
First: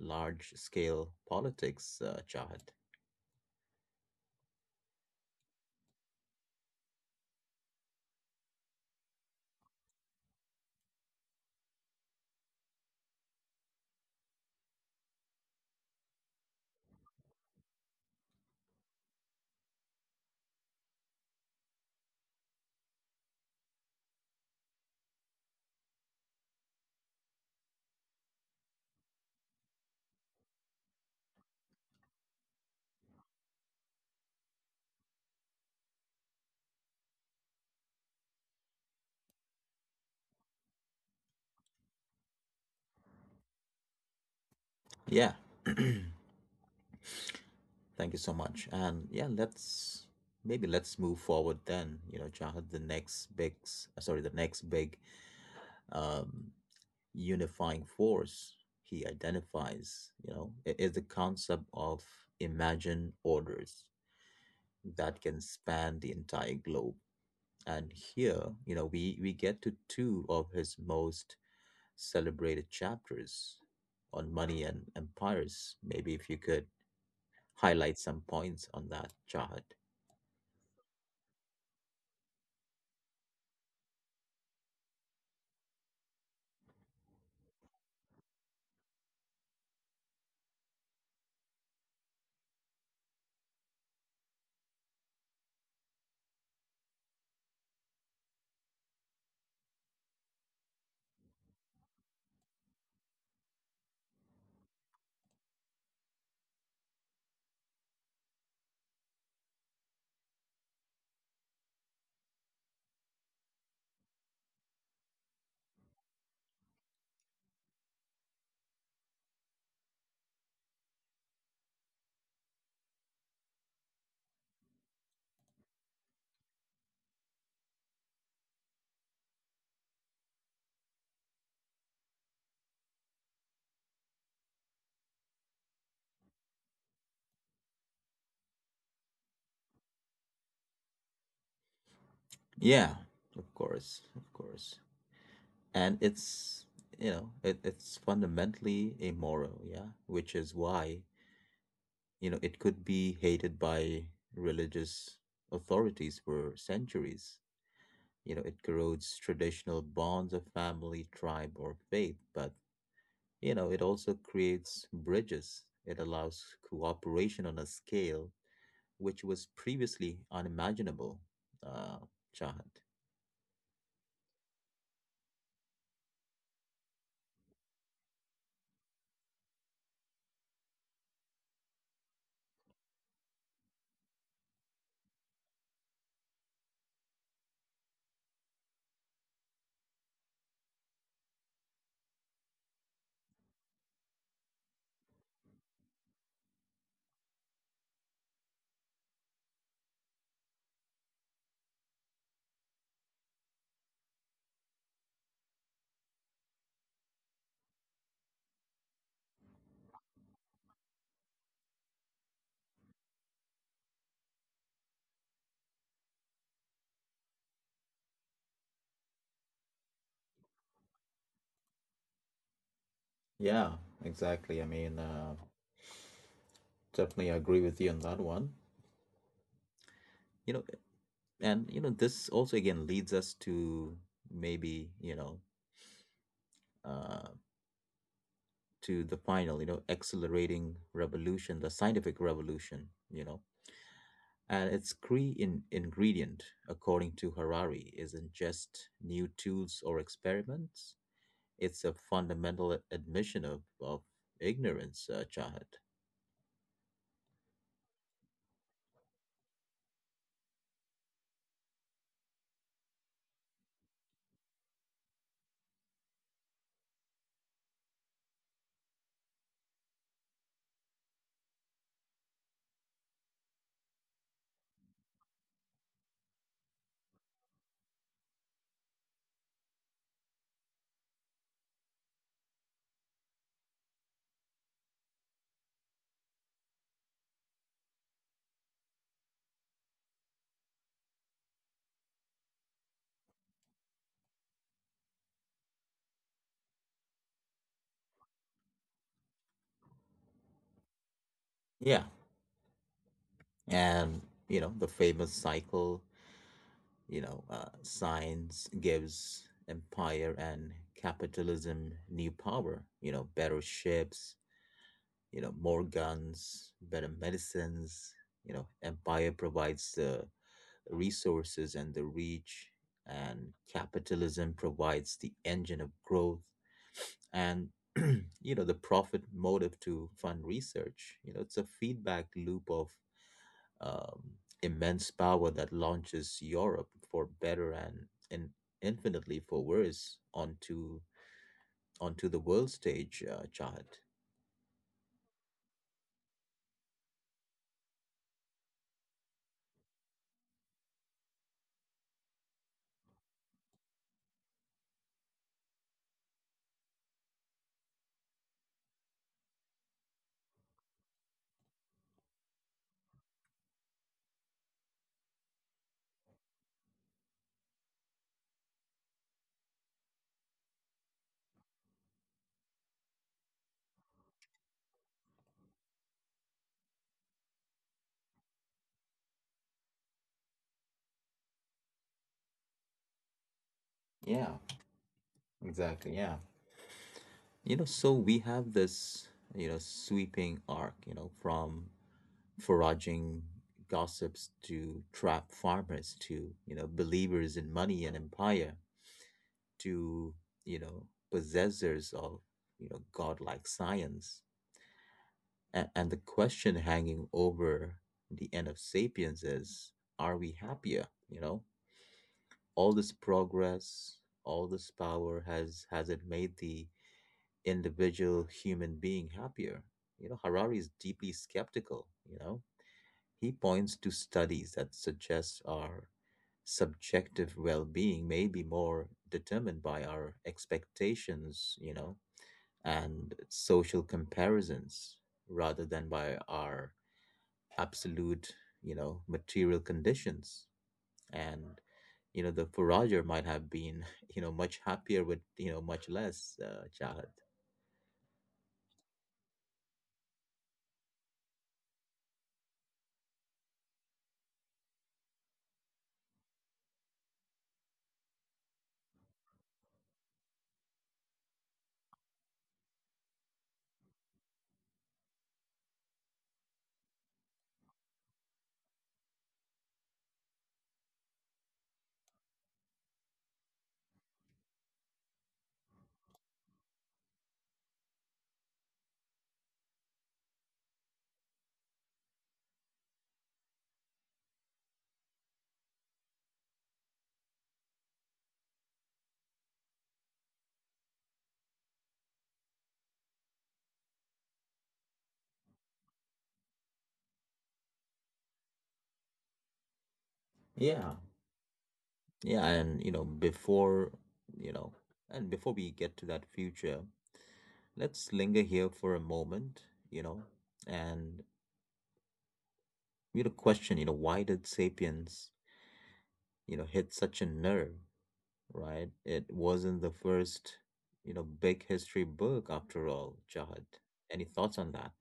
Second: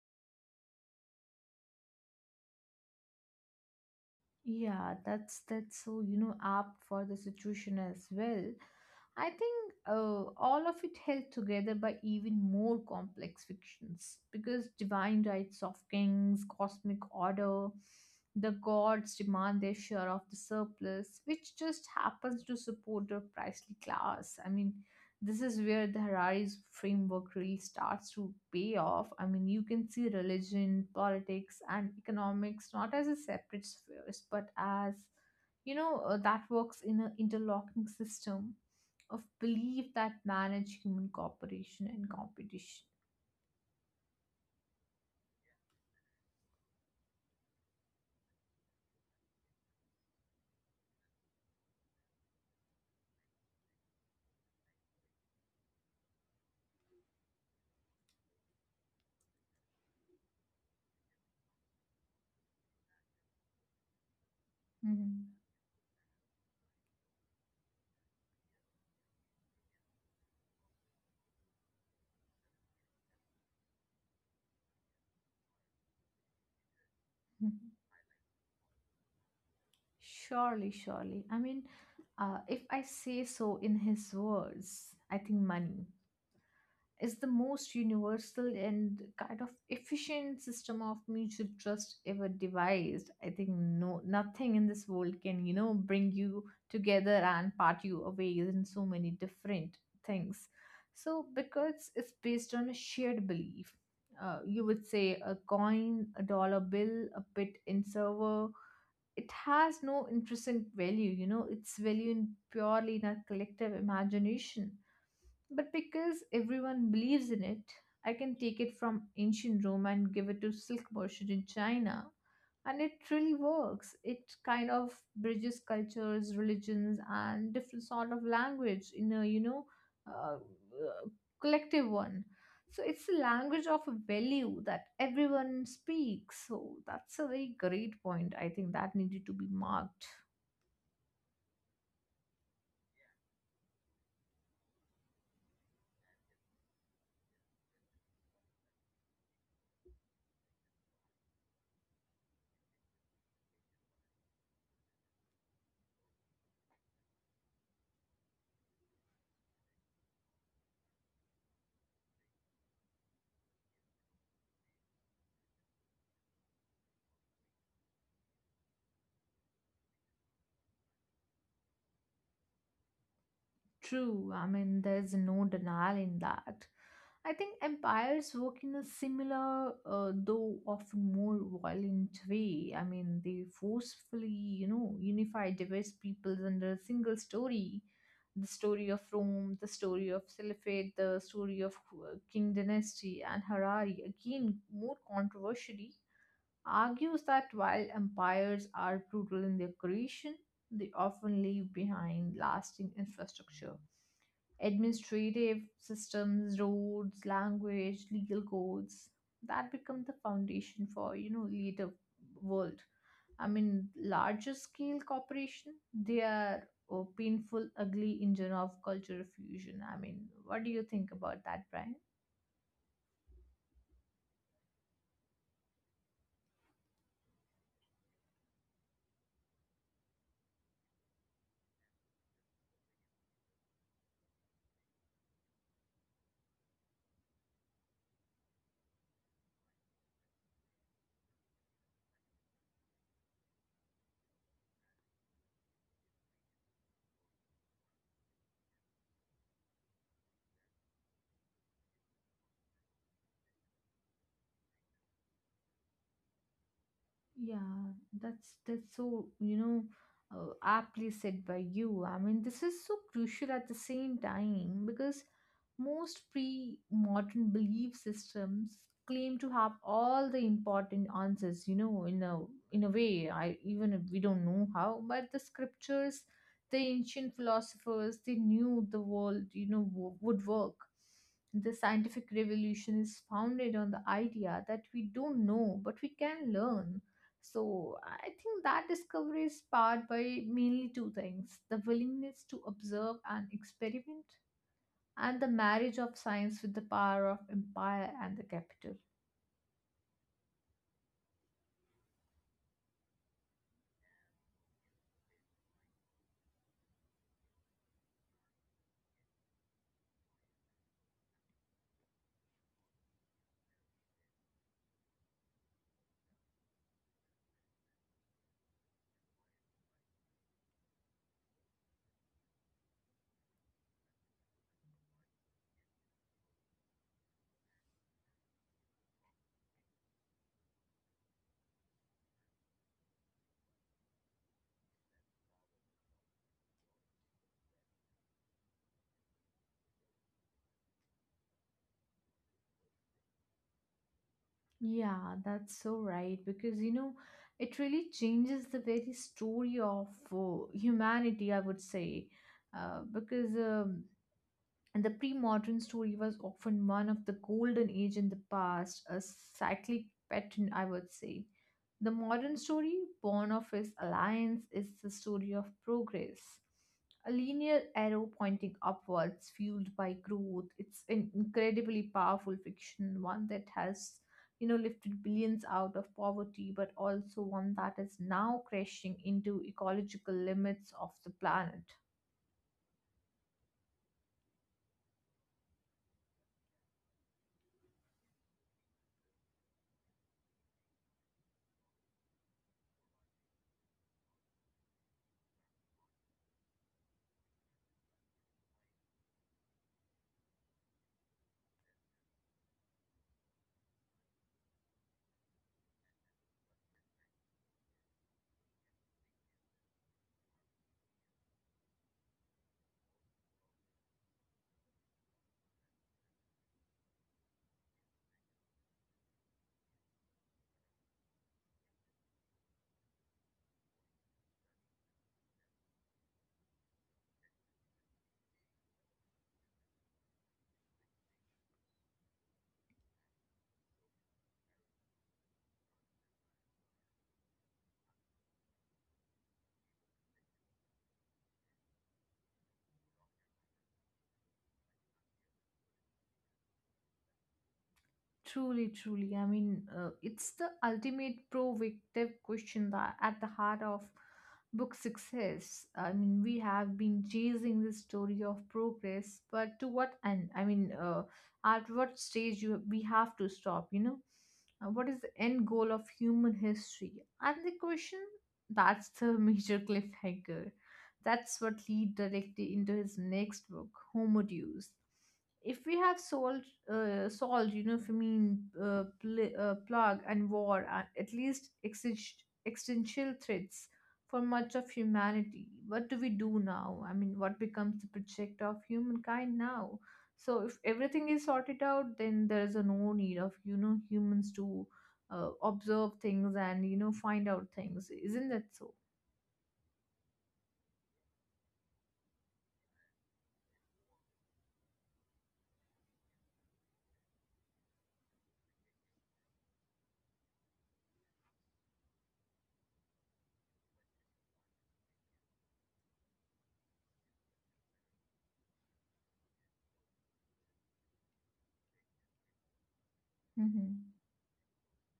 S1: large scale politics, Chahat.
S2: Yeah, that's so, you know, apt for the situation as well. I think all of it held together by even more complex fictions, because divine rights of kings, cosmic order, the gods demand their share of the surplus, which just happens to support the priestly class. I mean, this is where the Harari's framework really starts to pay off. I mean, you can see religion, politics, and economics not as a separate spheres, but as, you know, that works in an interlocking system of belief that manage human cooperation and competition.
S1: Yeah, thank you so much. And yeah, let's move forward then, you know, Chahat, the next big um, unifying force he identifies, you know, is the concept of imagined orders that can
S2: Mhm.
S1: span the entire globe. And here, you know, we get to two of his most celebrated chapters on money and empires. Maybe if you could
S2: Mhm.
S1: highlight some points on that, Chahat.
S2: Surely, surely. I mean, if I say so in his words, I think money is the most universal and kind of efficient system of mutual trust ever devised. I think no nothing in this world can, you know, bring you together and part you away in so many different things. So because it's based on a shared belief. You would say a coin, a dollar bill, a bit in server. It has no intrinsic value, you know, its value in purely in our collective imagination, but because everyone believes in it, I can take it from ancient Rome and give it to silk merchant in China. And it really works. It kind of bridges cultures, religions, and different sort of language in a, you know, uh, uh, collective one. So it's a language of value that everyone speaks. So that's a very great point. I think that needed to be marked.
S1: Yeah, of course, of course. And it's, you know, it, it's fundamentally immoral, yeah, which is why, you know, it could be hated by religious authorities for centuries. You know, it corrodes traditional bonds of family, tribe or faith, but you know it also creates bridges. It allows cooperation on a scale which was previously unimaginable, uh, Chahat.
S2: True, I mean, there's no denial in that. I think empires work in a similar, though often more violent way. I mean, they forcefully, you know, unify diverse peoples under a single story. The story of Rome, the story of Caliphate, the story of King Dynasty, and Harari, again, more controversially, argues that while empires are brutal in their creation, they often leave behind lasting infrastructure, administrative systems, roads, language, legal codes, that become the foundation for, you know, later world. I mean, larger scale corporation. They are a painful, ugly engine of cultural fusion. I mean, what do you think about that, Brian?
S1: Yeah, exactly. I mean, definitely agree with you on that one. you know you know, this also again leads us to maybe you know uh to the final, you know, accelerating revolution, the scientific revolution. You know, and its key in ingredient, according to Harari, isn't just new tools or experiments, it's a fundamental admission of ignorance, Chahat.
S2: Yeah, that's so, you know, aptly said by you. I mean, this is so crucial at the same time, because most pre-modern belief systems claim to have all the important answers, you know, in a way. I even if we don't know how, but the scriptures, the ancient philosophers, they knew the world, you know, would work. The scientific revolution is founded on the idea that we don't know, but we can learn. So I think that discovery is powered by mainly two things: the willingness to observe and experiment, and the marriage of science with the power of empire and the capital.
S1: Yeah. And, you know, the famous cycle, you know, science gives empire and capitalism new power, you know, better ships, you know, more guns, better medicines, you know, empire provides the resources and the reach, and capitalism provides the engine of growth and you know the profit motive to fund research. You know, it's a feedback loop of um, immense power that launches Europe, for better and, in, infinitely for worse, onto the world stage, Chahat.
S2: Yeah, that's so right, because you know it really changes the very story of humanity, I would say. Because and the pre-modern story was often one of the golden age in the past, a cyclic pattern, I would say. The modern story, born of his alliance, is the story of progress. A linear arrow pointing upwards, fueled by growth. It's an incredibly powerful fiction, one that has, lifted billions out of poverty, but also one that is now crashing into ecological limits of the planet.
S1: Yeah, exactly. Yeah. You know, so we have this, you know, sweeping arc, you know, from foraging gossips to trap farmers, to you know believers in money and empire, to you know possessors of you know godlike science, and the question hanging over the end of sapiens is, are we happier? You know, all this progress, all this power, has it made the individual human being happier? You know, Harari is deeply skeptical, you know. He points to studies that suggest our subjective well-being may be more determined by our expectations, you know, and social comparisons rather than by our absolute, you know, material conditions. And you know, the forager might have been, you know, much happier with, you know, much less, Chahat.
S2: Truly, truly. I mean, it's the ultimate provocative question that at the heart of book success. I mean, we have been chasing this story of progress, but to what end? I mean, at what stage you we have to stop? What is the end goal of human history? And the question that's the major cliffhanger. That's what lead directly into his next book, Homo Deus, if we have solved, famine, plague, and war, at least existential threats for much of humanity. What do we do now? I mean, what becomes the project of humankind now? So if everything is sorted out, then there is a no need of, humans to observe things and, find out things, isn't that so?
S1: Yeah, yeah, and you know, before, you know, and before we get to that future, let's linger here for a moment, you know, and really question, you know, why did Sapiens, you know, hit such a nerve, right? It wasn't the first, you know, big history book after all, Jahad.
S2: Hmm.
S1: Any thoughts on that?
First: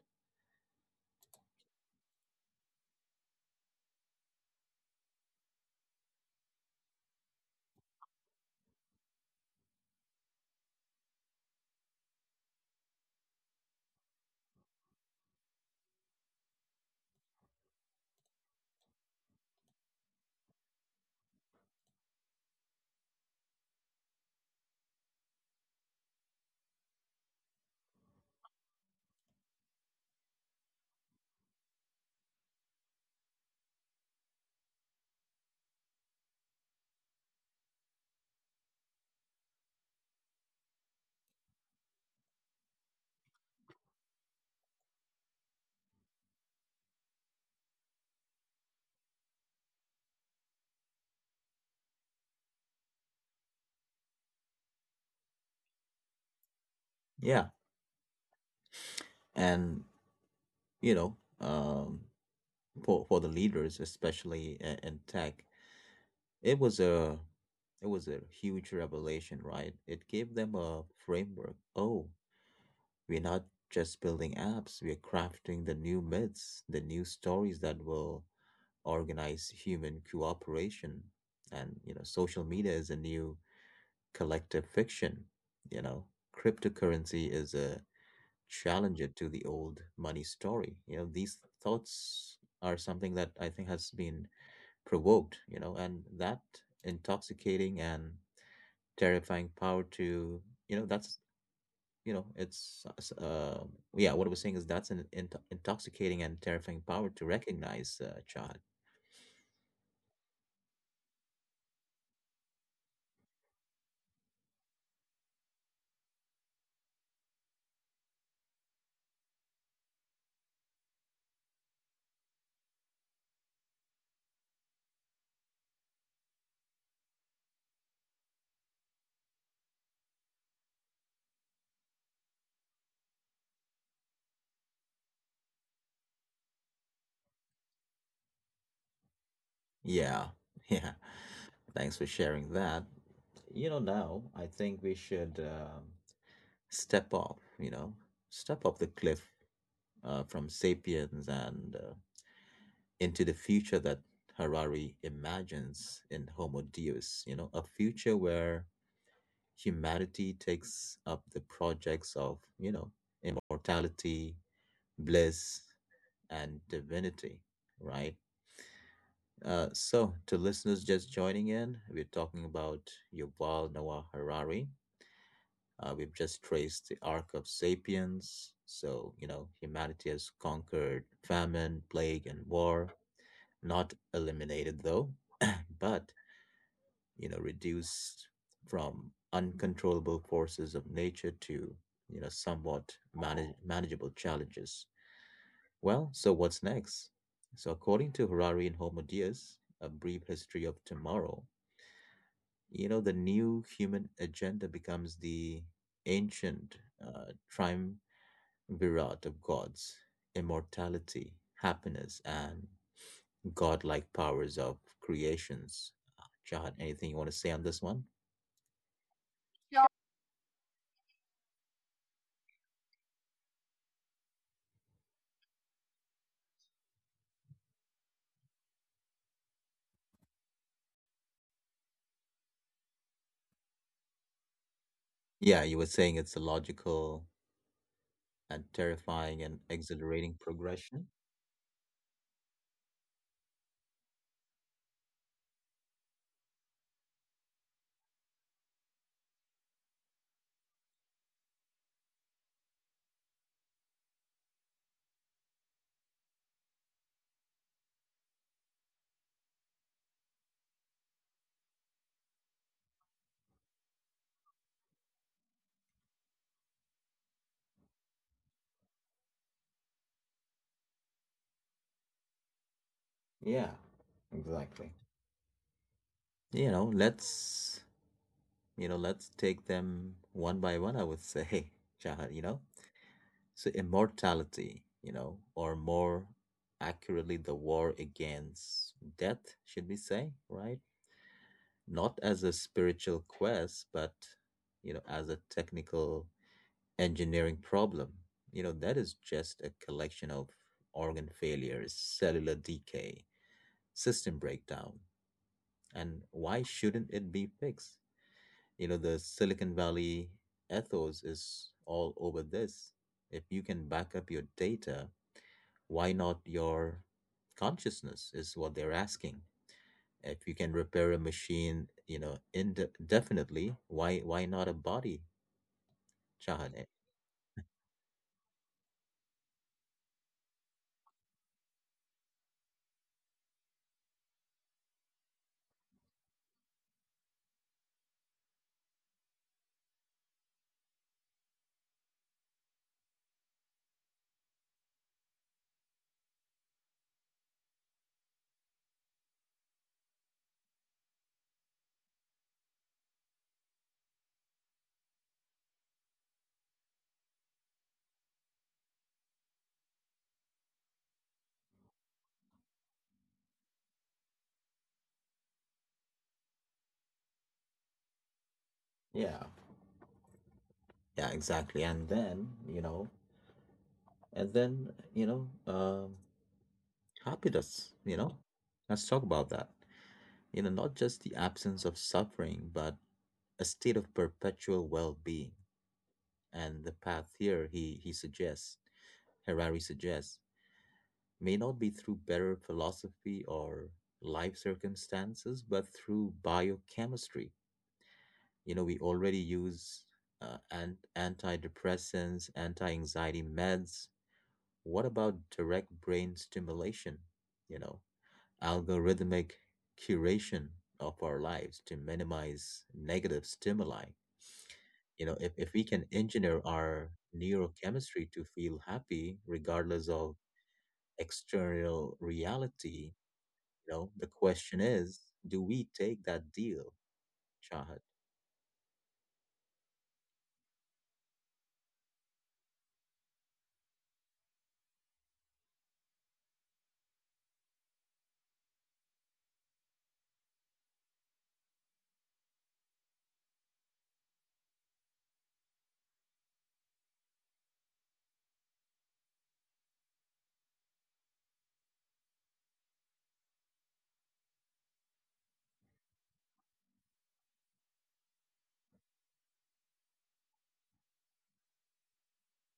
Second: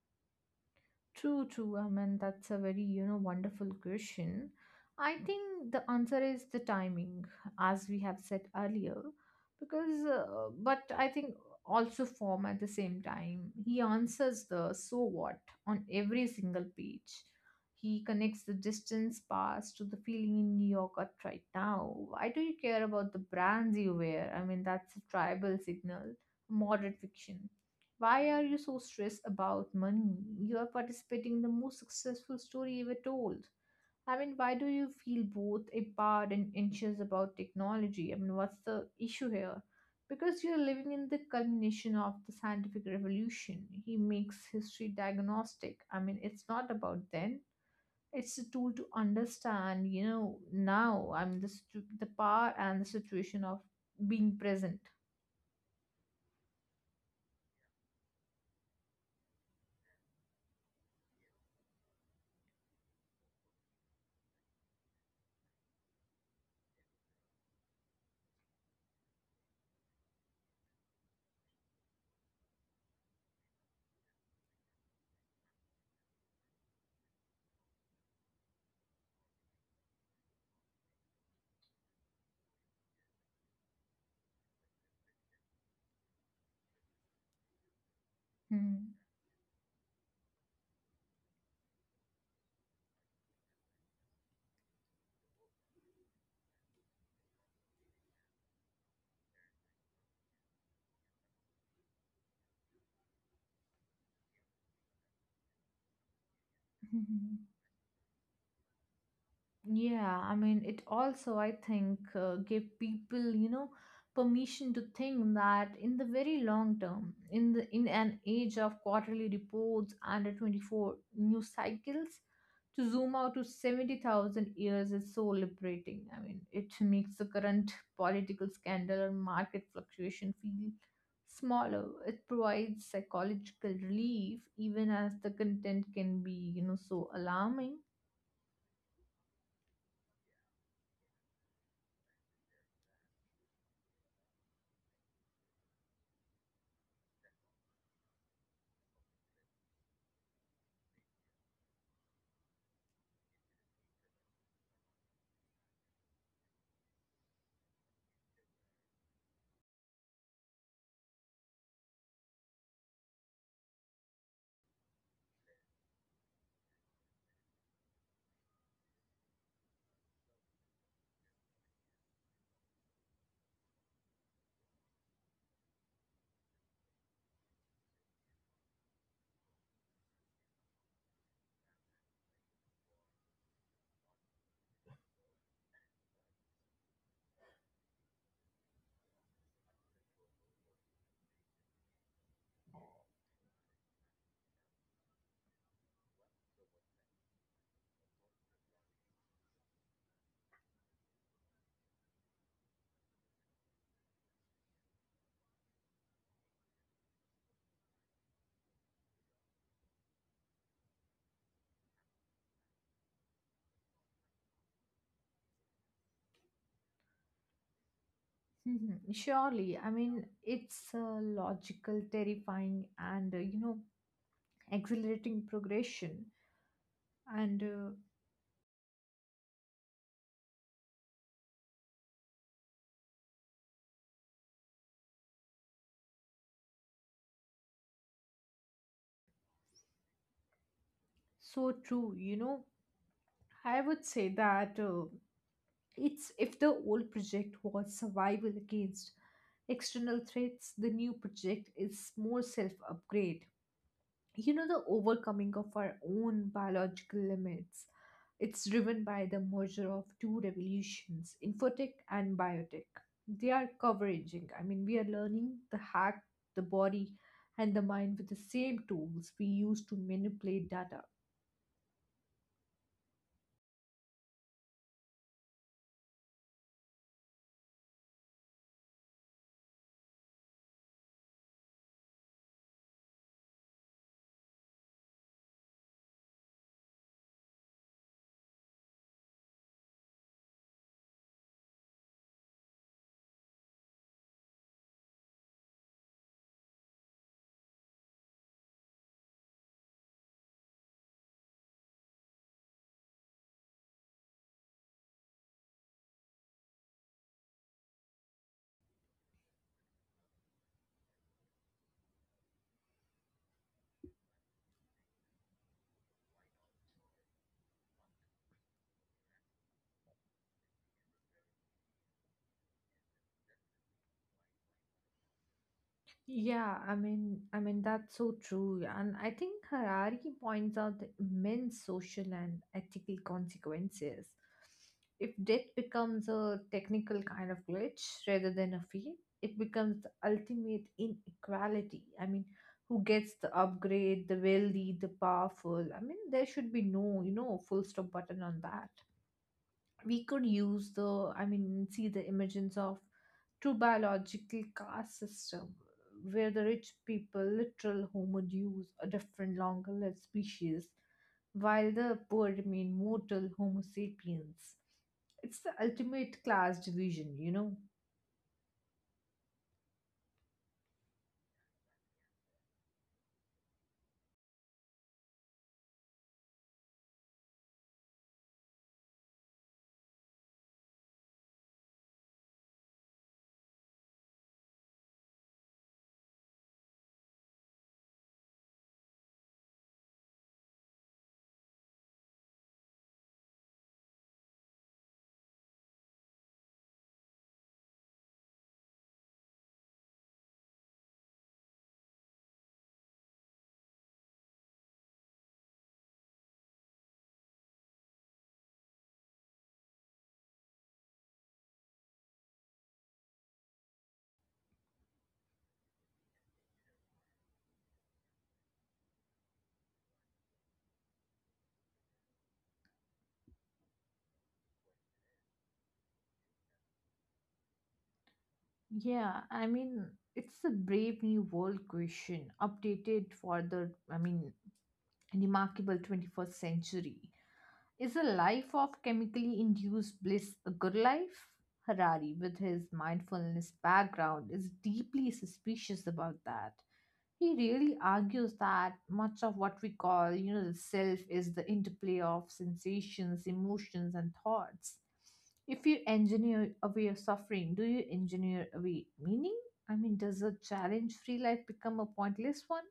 S2: True, true. I mean, that's a very, wonderful question. I think the answer is the timing, as we have said earlier, because, but I think also form at the same time. He answers the so what on every single page. He connects the distance past to the feeling in New York at right now. Why do you care about the brands you wear? I mean, that's a tribal signal, modern fiction. Why are you so stressed about money? You are participating in the most successful story ever told. I mean, why do you feel both empowered and anxious about technology? I mean, what's the issue here? Because you're living in the culmination of the scientific revolution. He makes history diagnostic. I mean, it's not about then. It's a tool to understand, now. I mean, the power and the situation of being present.
S1: Yeah, and you know, for the leaders, especially in tech, it was a huge revelation, right? It gave them a framework. Oh, we're not just building apps, we're crafting the new myths, the new stories that will organize human cooperation. And, you know, social media is a new collective fiction. You know, cryptocurrency is a
S2: Hmm.
S1: challenger to the old money story. You know, these thoughts are something that I think has been provoked, you know, and that intoxicating and terrifying power to, you know, that's you know it's s- yeah what I was saying is that's an intoxicating and terrifying power to recognize, Chad.
S2: Yeah, I mean, it also, I think, gave people, permission to think that in the very long term, in the in an age of quarterly reports and a 24 news cycles, to zoom out to 70,000 years is so liberating. I mean, it makes the current political scandal or market fluctuation feel smaller. It provides psychological relief, even as the content can be, so alarming.
S1: Yeah, yeah, thanks for sharing that. You know, now I think we should step off you know step off the cliff, from sapiens and into the future that Harari imagines in Homo Deus, you know, a future where humanity takes up the projects of, you know, immortality, bliss, and divinity, right? So, to listeners just joining in, we're talking about Yuval Noah Harari. We've just traced the arc of sapiens. So, you know, humanity has conquered famine, plague, and war. Not eliminated, though, but you know reduced from uncontrollable forces of nature to you know somewhat manageable challenges. Well, so what's next? So according to Harari and homodias a brief history of tomorrow, you know, the new human agenda becomes the ancient, triumvirate of gods: immortality, happiness, and godlike powers of creations. Jahan, anything you want to say on this one?
S2: Mhm. Surely, I mean, it's logical, terrifying, and exhilarating progression, and
S1: Yeah, you were saying it's a logical and terrifying and exhilarating progression.
S2: so true. You know, I would say that it's if the old project was survival against external threats, the new project is more self upgrade. You know, the overcoming of our own biological limits. It's driven by the merger of two revolutions, infotech and biotech. They are converging. I mean, we are learning the hack the body and the mind with the same tools we use to manipulate data.
S1: Yeah, exactly. You know, let's take them one by one, I would say, Shahar, you know. So immortality, you know, or more accurately the war against death, should we say, right? Not as a spiritual quest, but you know, as a technical engineering problem. You know, that is just a collection of organ failures, cellular decay, system breakdown. And why shouldn't it be fixed? You know, the Silicon Valley ethos is all over this. If you can back up your data, why not your consciousness, is what they're asking. If you can repair a machine, you know, indefinitely, why not a body?
S2: Yeah,
S1: Şahane.
S2: I mean that's so true, and I think Harari points out the immense social and ethical consequences. If death becomes a technical kind of glitch rather than a fee, it becomes the ultimate inequality. I mean, who gets the upgrade, the wealthy, the powerful? I mean, there should be no, full stop button on that. We could use the, I mean, see the emergence of true biological caste system where the rich people literal homo deus, a different longer lived species, while the poor remain mortal homo sapiens. It's the ultimate class division, you know.
S1: Yeah, yeah, exactly. And then, you know, and then, you know, Happiness, you know, let's talk about that. You know, not just the absence of suffering, but a state of perpetual well-being. And the path here, he suggests, Harari suggests, may not be through better philosophy or life circumstances, but through biochemistry. You know, we already use antidepressants, anti anxiety meds. What about direct brain stimulation? You know, algorithmic curation of our lives to minimize negative stimuli. You know, if we can engineer our neurochemistry to feel happy regardless of external reality, you know, the question is, do we take that deal, Shahid?
S2: Yeah, I mean, it's a brave new world question updated for the, I mean, remarkable 21st century. Is a life of chemically induced bliss a good life? Harari, with his mindfulness background, is deeply suspicious about that. He really argues that much of what we call, the self is the interplay of sensations, emotions, and thoughts. If you engineer away your suffering, do you engineer away meaning? I mean, does a challenge free life become a pointless one?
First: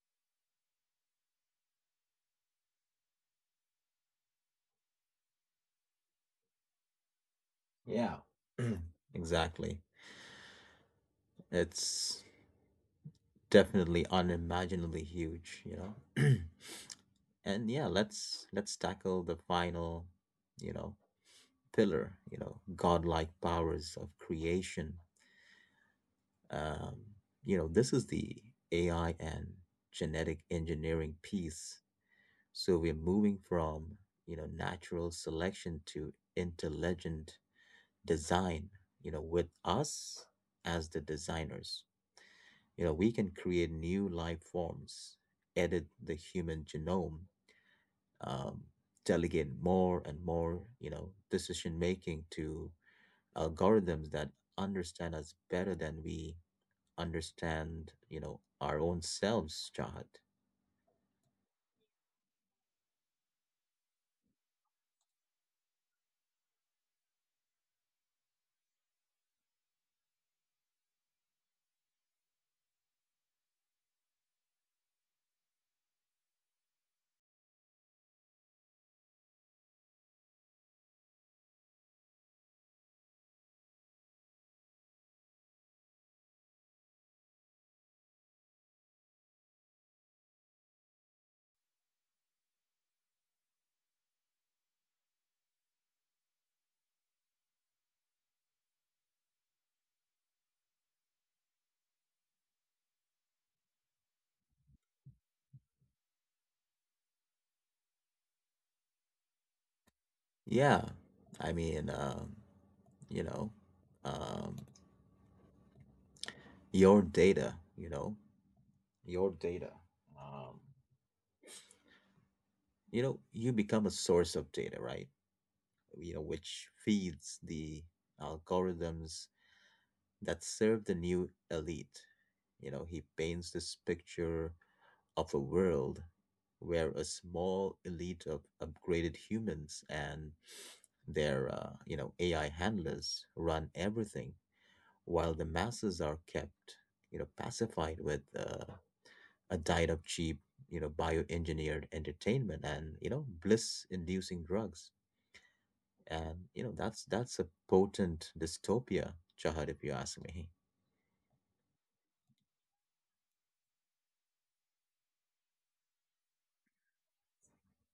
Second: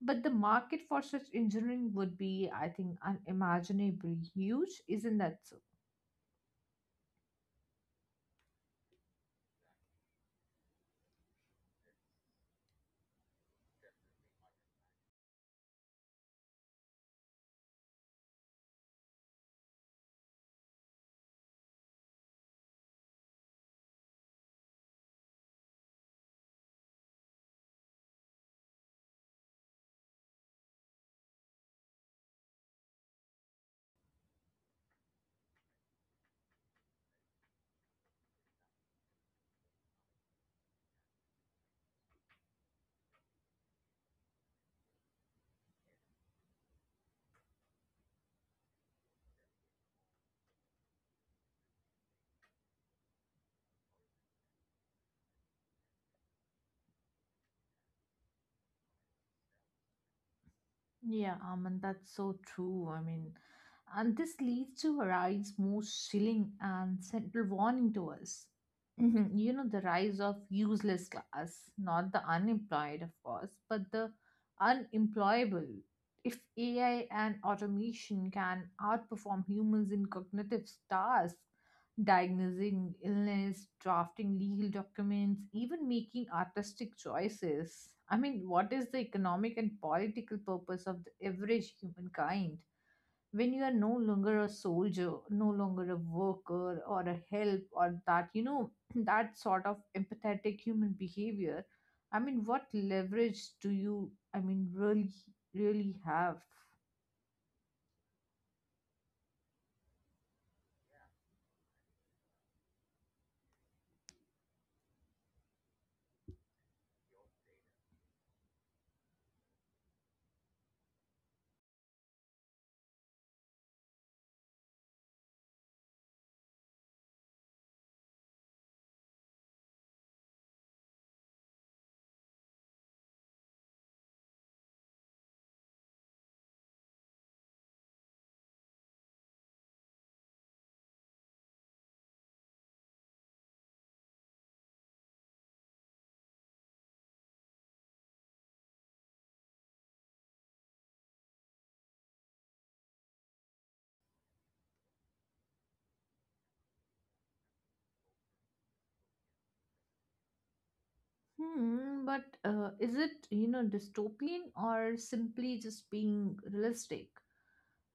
S2: But the market for such engineering would be, I think, unimaginably huge, isn't that so?
S1: Yeah. Exactly. It's definitely unimaginably huge, you know. And yeah, let's tackle the final, you know, pillar, you know, godlike powers of creation. Um, you know, this is the AI and genetic engineering piece. So we're moving from, you know, natural selection to intelligent design, you know, with us as the designers. You know, we can create new life forms, edit the human genome, um, delegate more and more, you know, decision making to algorithms that understand us better than we understand, you know, our own selves, Chahat.
S2: Yeah, I mean, that's so true. I mean, and this leads to a rise most chilling and central warning to us. You know, the rise of useless class, not the unemployed, of course, but the unemployable. If AI and automation can outperform humans in cognitive tasks, diagnosing illness, drafting legal documents, even making artistic choices. I mean, what is the economic and political purpose of the average humankind when you are no longer a soldier, no longer a worker or a help or that, that sort of empathetic human behavior? I mean, what leverage do you, I mean, really have?
S1: Yeah, I mean, you know, um, your data, you know, your data. Um, you know, you become a source of data, right? You know, which feeds the algorithms that serve the new elite. You know, he paints this picture of a world where a small elite of upgraded humans and their you know, AI handlers run everything, while the masses are kept, you know, pacified with a diet of cheap, you know, bioengineered entertainment and, you know, bliss inducing drugs. And you know, that's a potent dystopia, Chahar, if you ask me.
S2: Hmm, but is it, dystopian or simply just being realistic?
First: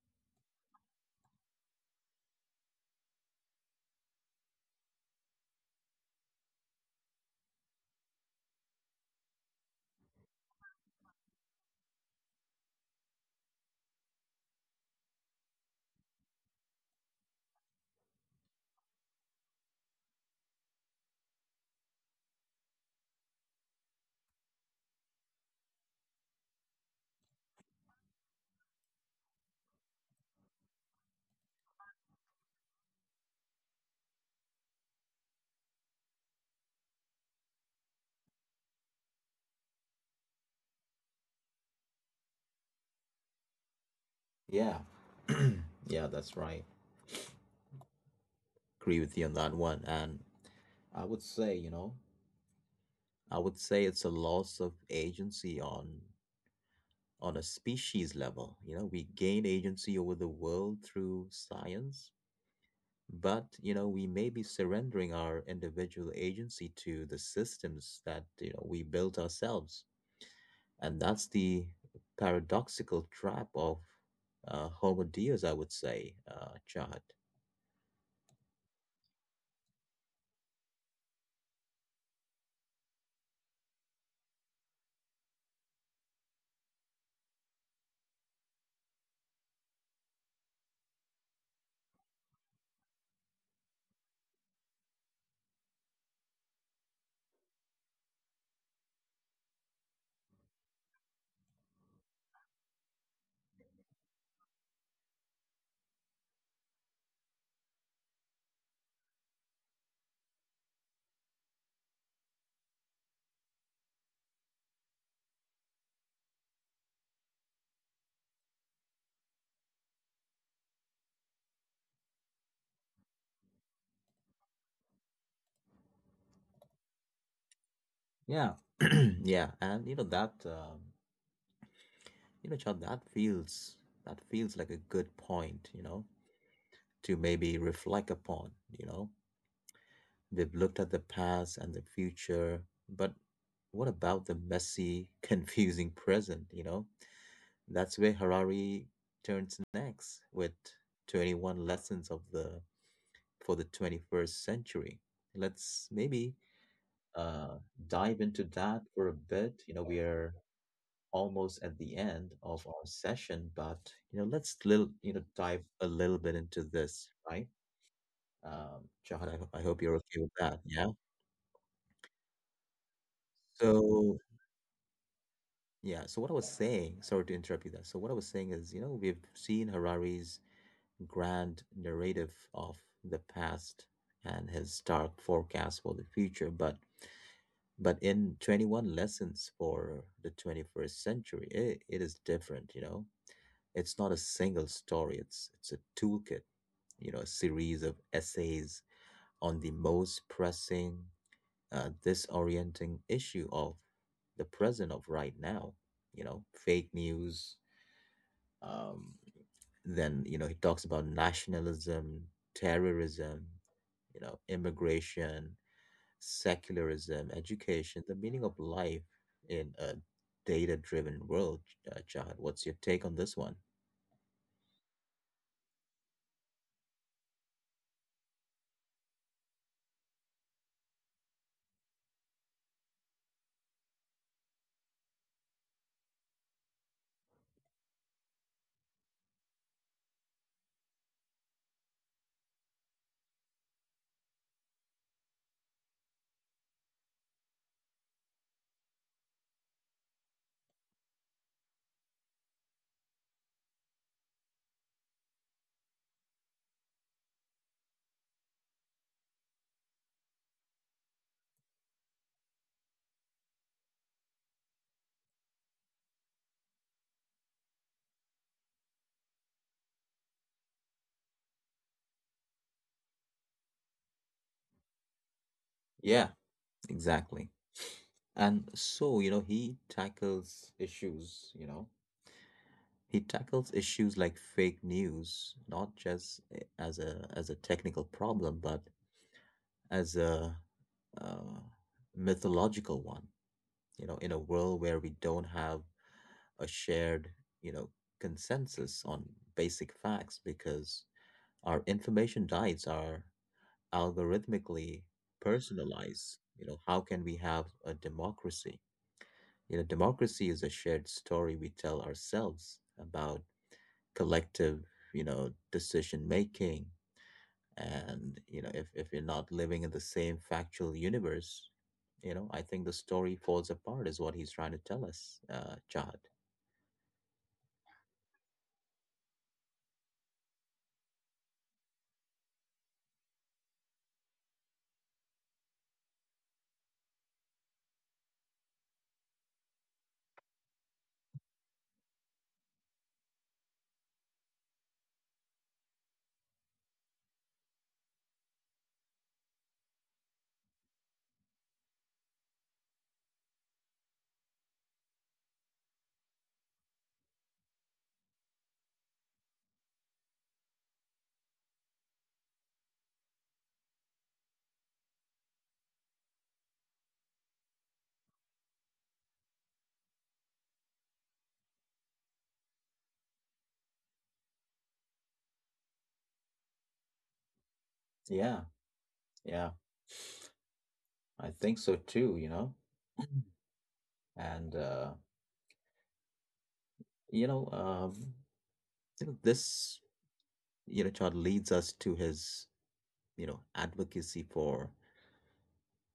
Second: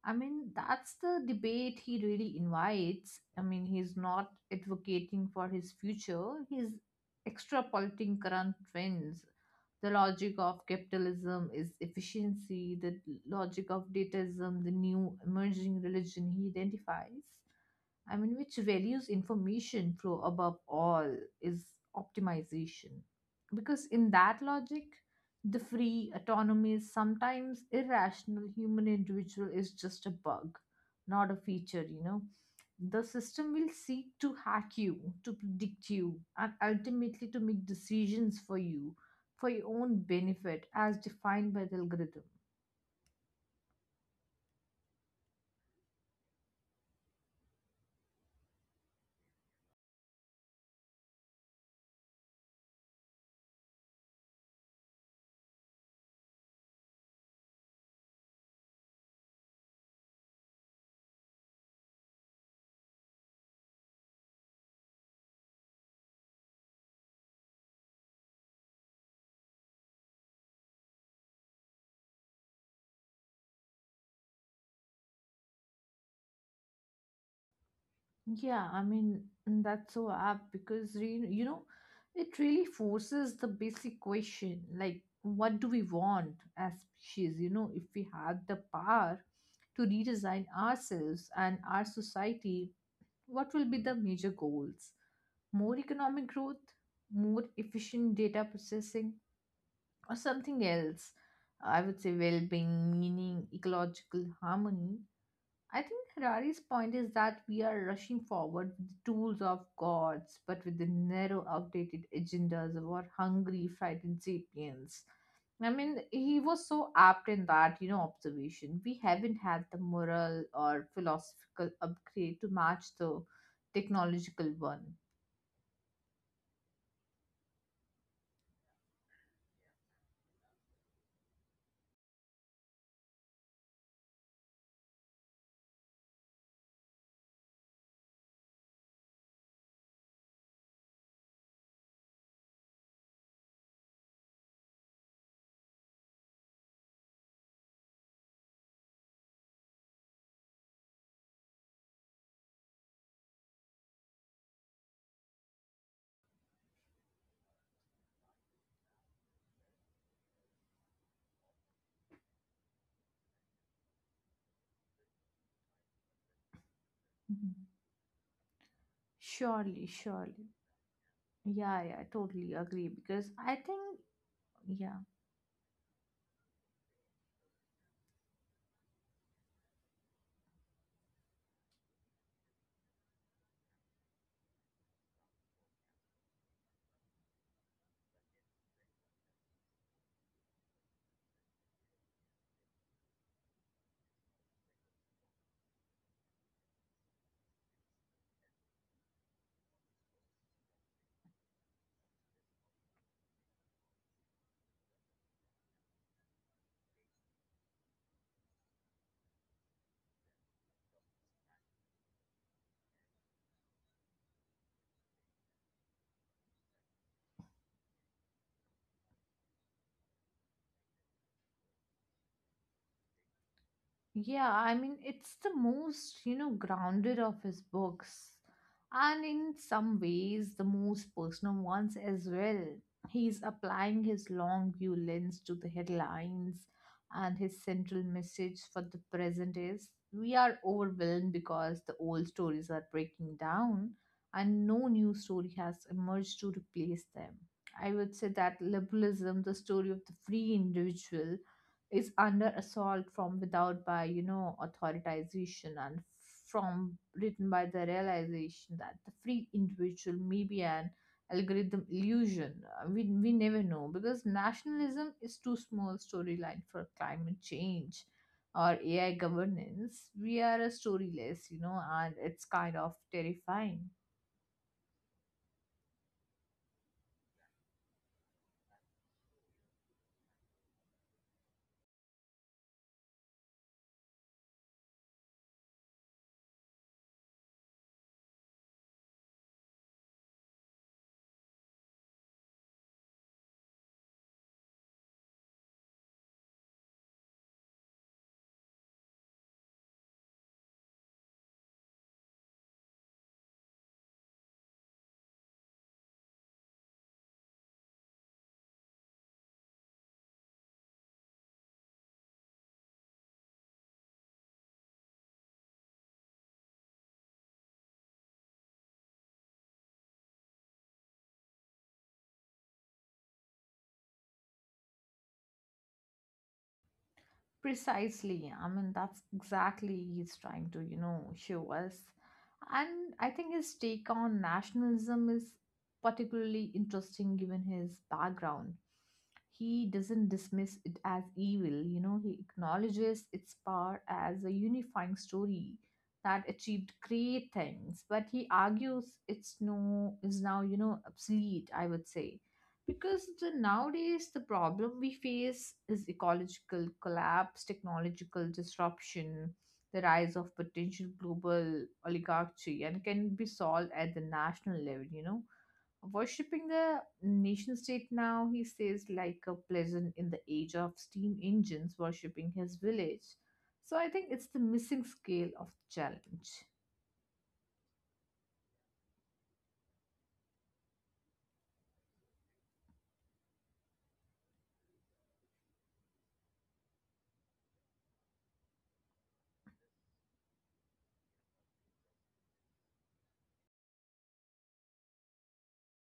S2: I mean, that's the debate he really invites. I mean, he's not advocating for his future, he's extrapolating current trends. The logic of capitalism is efficiency, the logic of dataism, the new emerging religion he identifies. I mean, which values information flow above all is optimization. Because in that logic, the free, autonomous, sometimes irrational human individual is just a bug, not a feature, you know. The system will seek to hack you, to predict you, and ultimately to make decisions for you for your own benefit as defined by the algorithm.
S1: Yeah. Yeah, that's right. Agree with you on that one. And I would say, you know, I would say it's a loss of agency on a species level. You know, we gain agency over the world through science, but you know, we may be surrendering our individual agency to the systems that, you know, we built ourselves. And that's the paradoxical trap of Homo Deus, I would say, Chad.
S2: Yeah, I mean, that's so apt because, you know, it really forces the basic question like, what do we want as species? You know, if we had the power to redesign ourselves and our society, what will be the major goals? More economic growth, more efficient data processing, or something else? I would say well being, meaning, ecological harmony. I think Harari's point is that we are rushing forward with the tools of gods, but with the narrow, outdated agendas of our hungry, frightened sapiens. I mean, he was so apt in that, observation. We haven't had the moral or philosophical upgrade to match the technological one.
S1: Yeah, yeah, and you know that you know, Chad, that feels like a good point, you know, to maybe reflect upon. You know, we've looked at the past and the future, but what about the messy, confusing present? You know, that's where Harari turns next with 21 lessons of the for the 21st century. Let's maybe uh, dive into that for a bit. You know, we are almost at the end of our session, but you know, let's little you know dive a little bit into this, right?
S2: Mhm.
S1: Jahan, I, I hope
S2: Surely,
S1: you're okay with
S2: surely.
S1: that. Yeah.
S2: Yeah, yeah, I totally agree because I think,
S1: So
S2: yeah.
S1: yeah. So what I was saying, sorry to interrupt you there. So what I was saying is, you know, we've seen Harari's grand narrative of the past and his dark forecast for the future, but in 21 lessons for the 21st century it is different, you know. It's not a single story, it's a toolkit, you know, a series of essays on the most pressing, disorienting issue of the present, of right now. You know, fake news, um, then you know he talks about nationalism, terrorism, you know, immigration, secularism, education, the meaning of life in a data driven world, Chad. What's your take on this one?
S2: Yeah, I mean, it's the most, grounded of his books, and in some ways, the most personal ones as well. He's applying his long view lens to the headlines, and his central message for the present is we are overwhelmed because the old stories are breaking down, and no new story has emerged to replace them. I would say that liberalism, the story of the free individual, is under assault from without by, authoritization and from written by the realization that the free individual may be an algorithm illusion. We never know, because nationalism is too small storyline for climate change or AI governance. We are a storyless, you know, and it's kind of terrifying.
S1: Yeah, exactly. And so, you know, he tackles issues, you know, he tackles issues like fake news, not just as a technical problem, but as a uh, mythological one. You know, in a world where we don't have a shared, you know, consensus on basic facts because our information diets are algorithmically personalized, you know, how can we have a democracy? You know, democracy is a shared story we tell ourselves about collective, you know, decision making. And you know, if you're not living in the same factual universe, you know, I think the story falls apart is what he's trying to tell us, uh, Chad.
S2: Precisely. I mean, that's exactly he's trying to, show us. And I think his take on nationalism is particularly interesting given his background. He doesn't dismiss it as evil, you know, he acknowledges its power as a unifying story that achieved great things, but he argues it's no is now, obsolete, I would say, because the nowadays the problem we face is ecological collapse, technological disruption, the rise of potential global oligarchy, and can be solved at the national level, you know. Worshipping the nation state now, he says, like a pleasant in the age of steam engines worshipping his village. So I think it's the missing scale of the challenge.
S1: Yeah, yeah, I think so too, you know. And uh, you know um you know, this you know chart leads us to his, you know, advocacy for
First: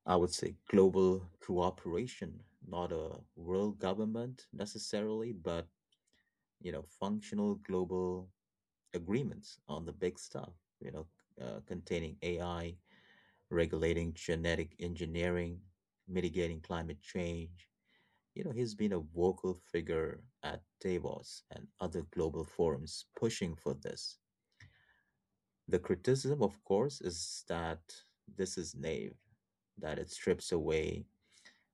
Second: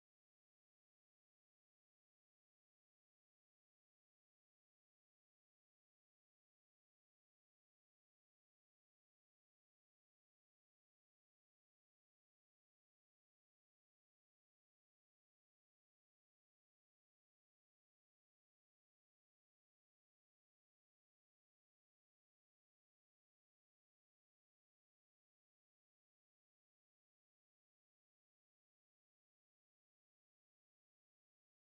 S1: I would say global cooperation, not a world government necessarily but, you know, functional global agreements on the big stuff. You know, containing AI, regulating genetic engineering, mitigating climate change. You know, he's been a vocal figure at Davos and other global forums pushing for this. The criticism, of course, is that this is naive, that it strips away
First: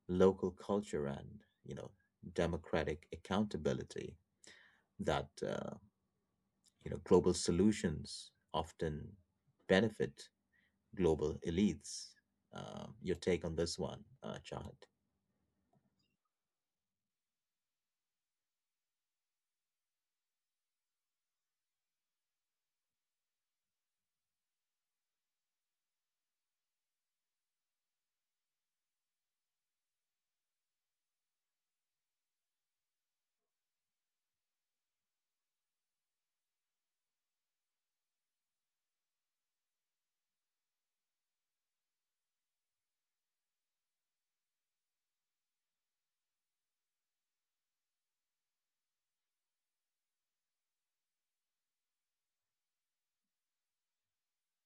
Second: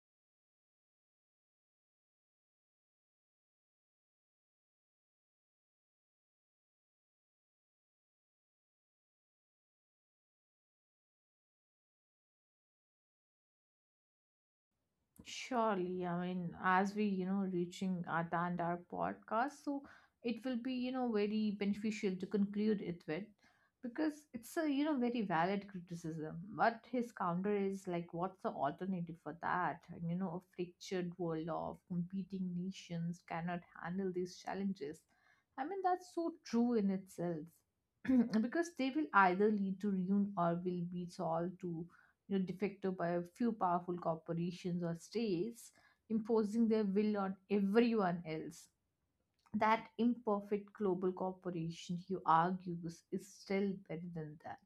S1: local culture and, you know, democratic accountability, that, you know, global solutions often benefit global elites. Your take on this one, Chahat?
S2: Surely, I mean, as we, reaching at the end our podcast, so it will be, very beneficial to conclude it with because it's a, very valid criticism. But his counter is like, what's the alternative for that? And, a fractured world of competing nations cannot handle these challenges. I mean, that's so true in itself because they will either lead to ruin or will be solved to, de facto by a few powerful corporations or states imposing their will on everyone else. That imperfect global corporation, he argues, is still better than that.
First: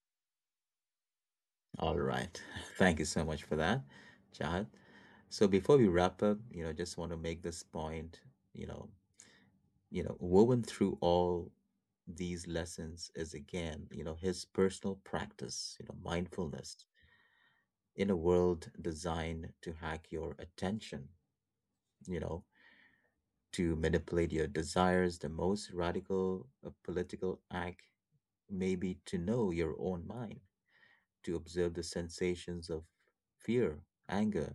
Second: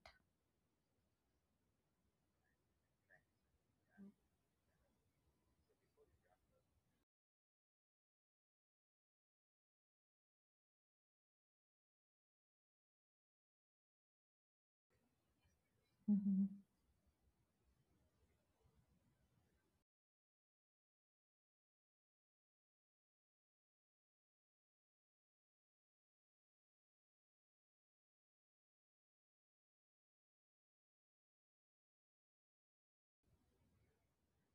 S1: All right. Thank you so much for that, Chahat. So before we wrap up, you know, just want to make this point, you know, you know, woven through all these lessons is again, you know, his personal practice, you know,
S2: Mhm.
S1: mindfulness in a world designed to hack your attention, you know, to manipulate your desires. The most radical political act may be to know your own mind, to observe the sensations of fear, anger,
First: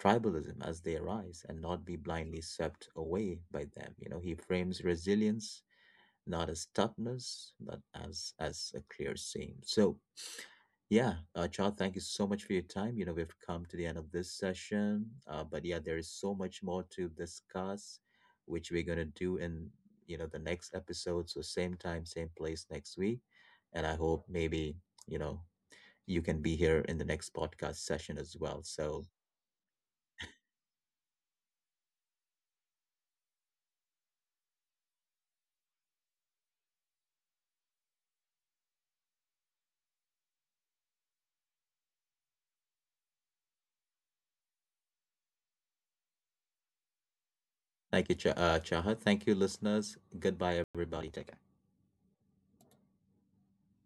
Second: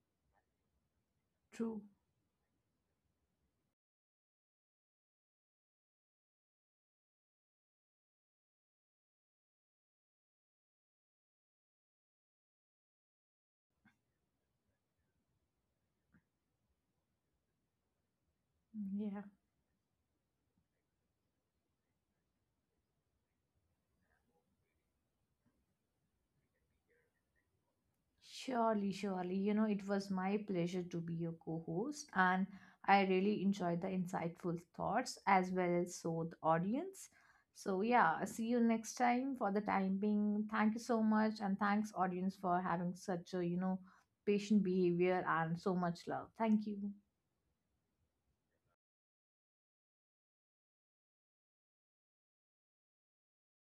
S1: tribalism as they arise and
S2: True.
S1: not be blindly swept away by them. You know, he frames resilience not as toughness, not as as a clear seam. So yeah, Chad, thank you so much for your time. You know, we've come to the end of this session, but yeah, there is so much more to discuss, which we're gonna
S2: Yeah.
S1: do in you know the next episode. So same time, same place next week, and I hope maybe you know you can be here in the next podcast session as well.
S2: Surely,
S1: So
S2: surely. You know, it was my pleasure to be your co host, and I really enjoyed the insightful thoughts as well as so the audience. So, yeah, see you next time for the time being. Thank you so much, and thanks, audience, for having such a, patient behavior and so much love. Thank you.
S1: thank you, Chahat. Thank you, listeners. Goodbye, everybody. Take care.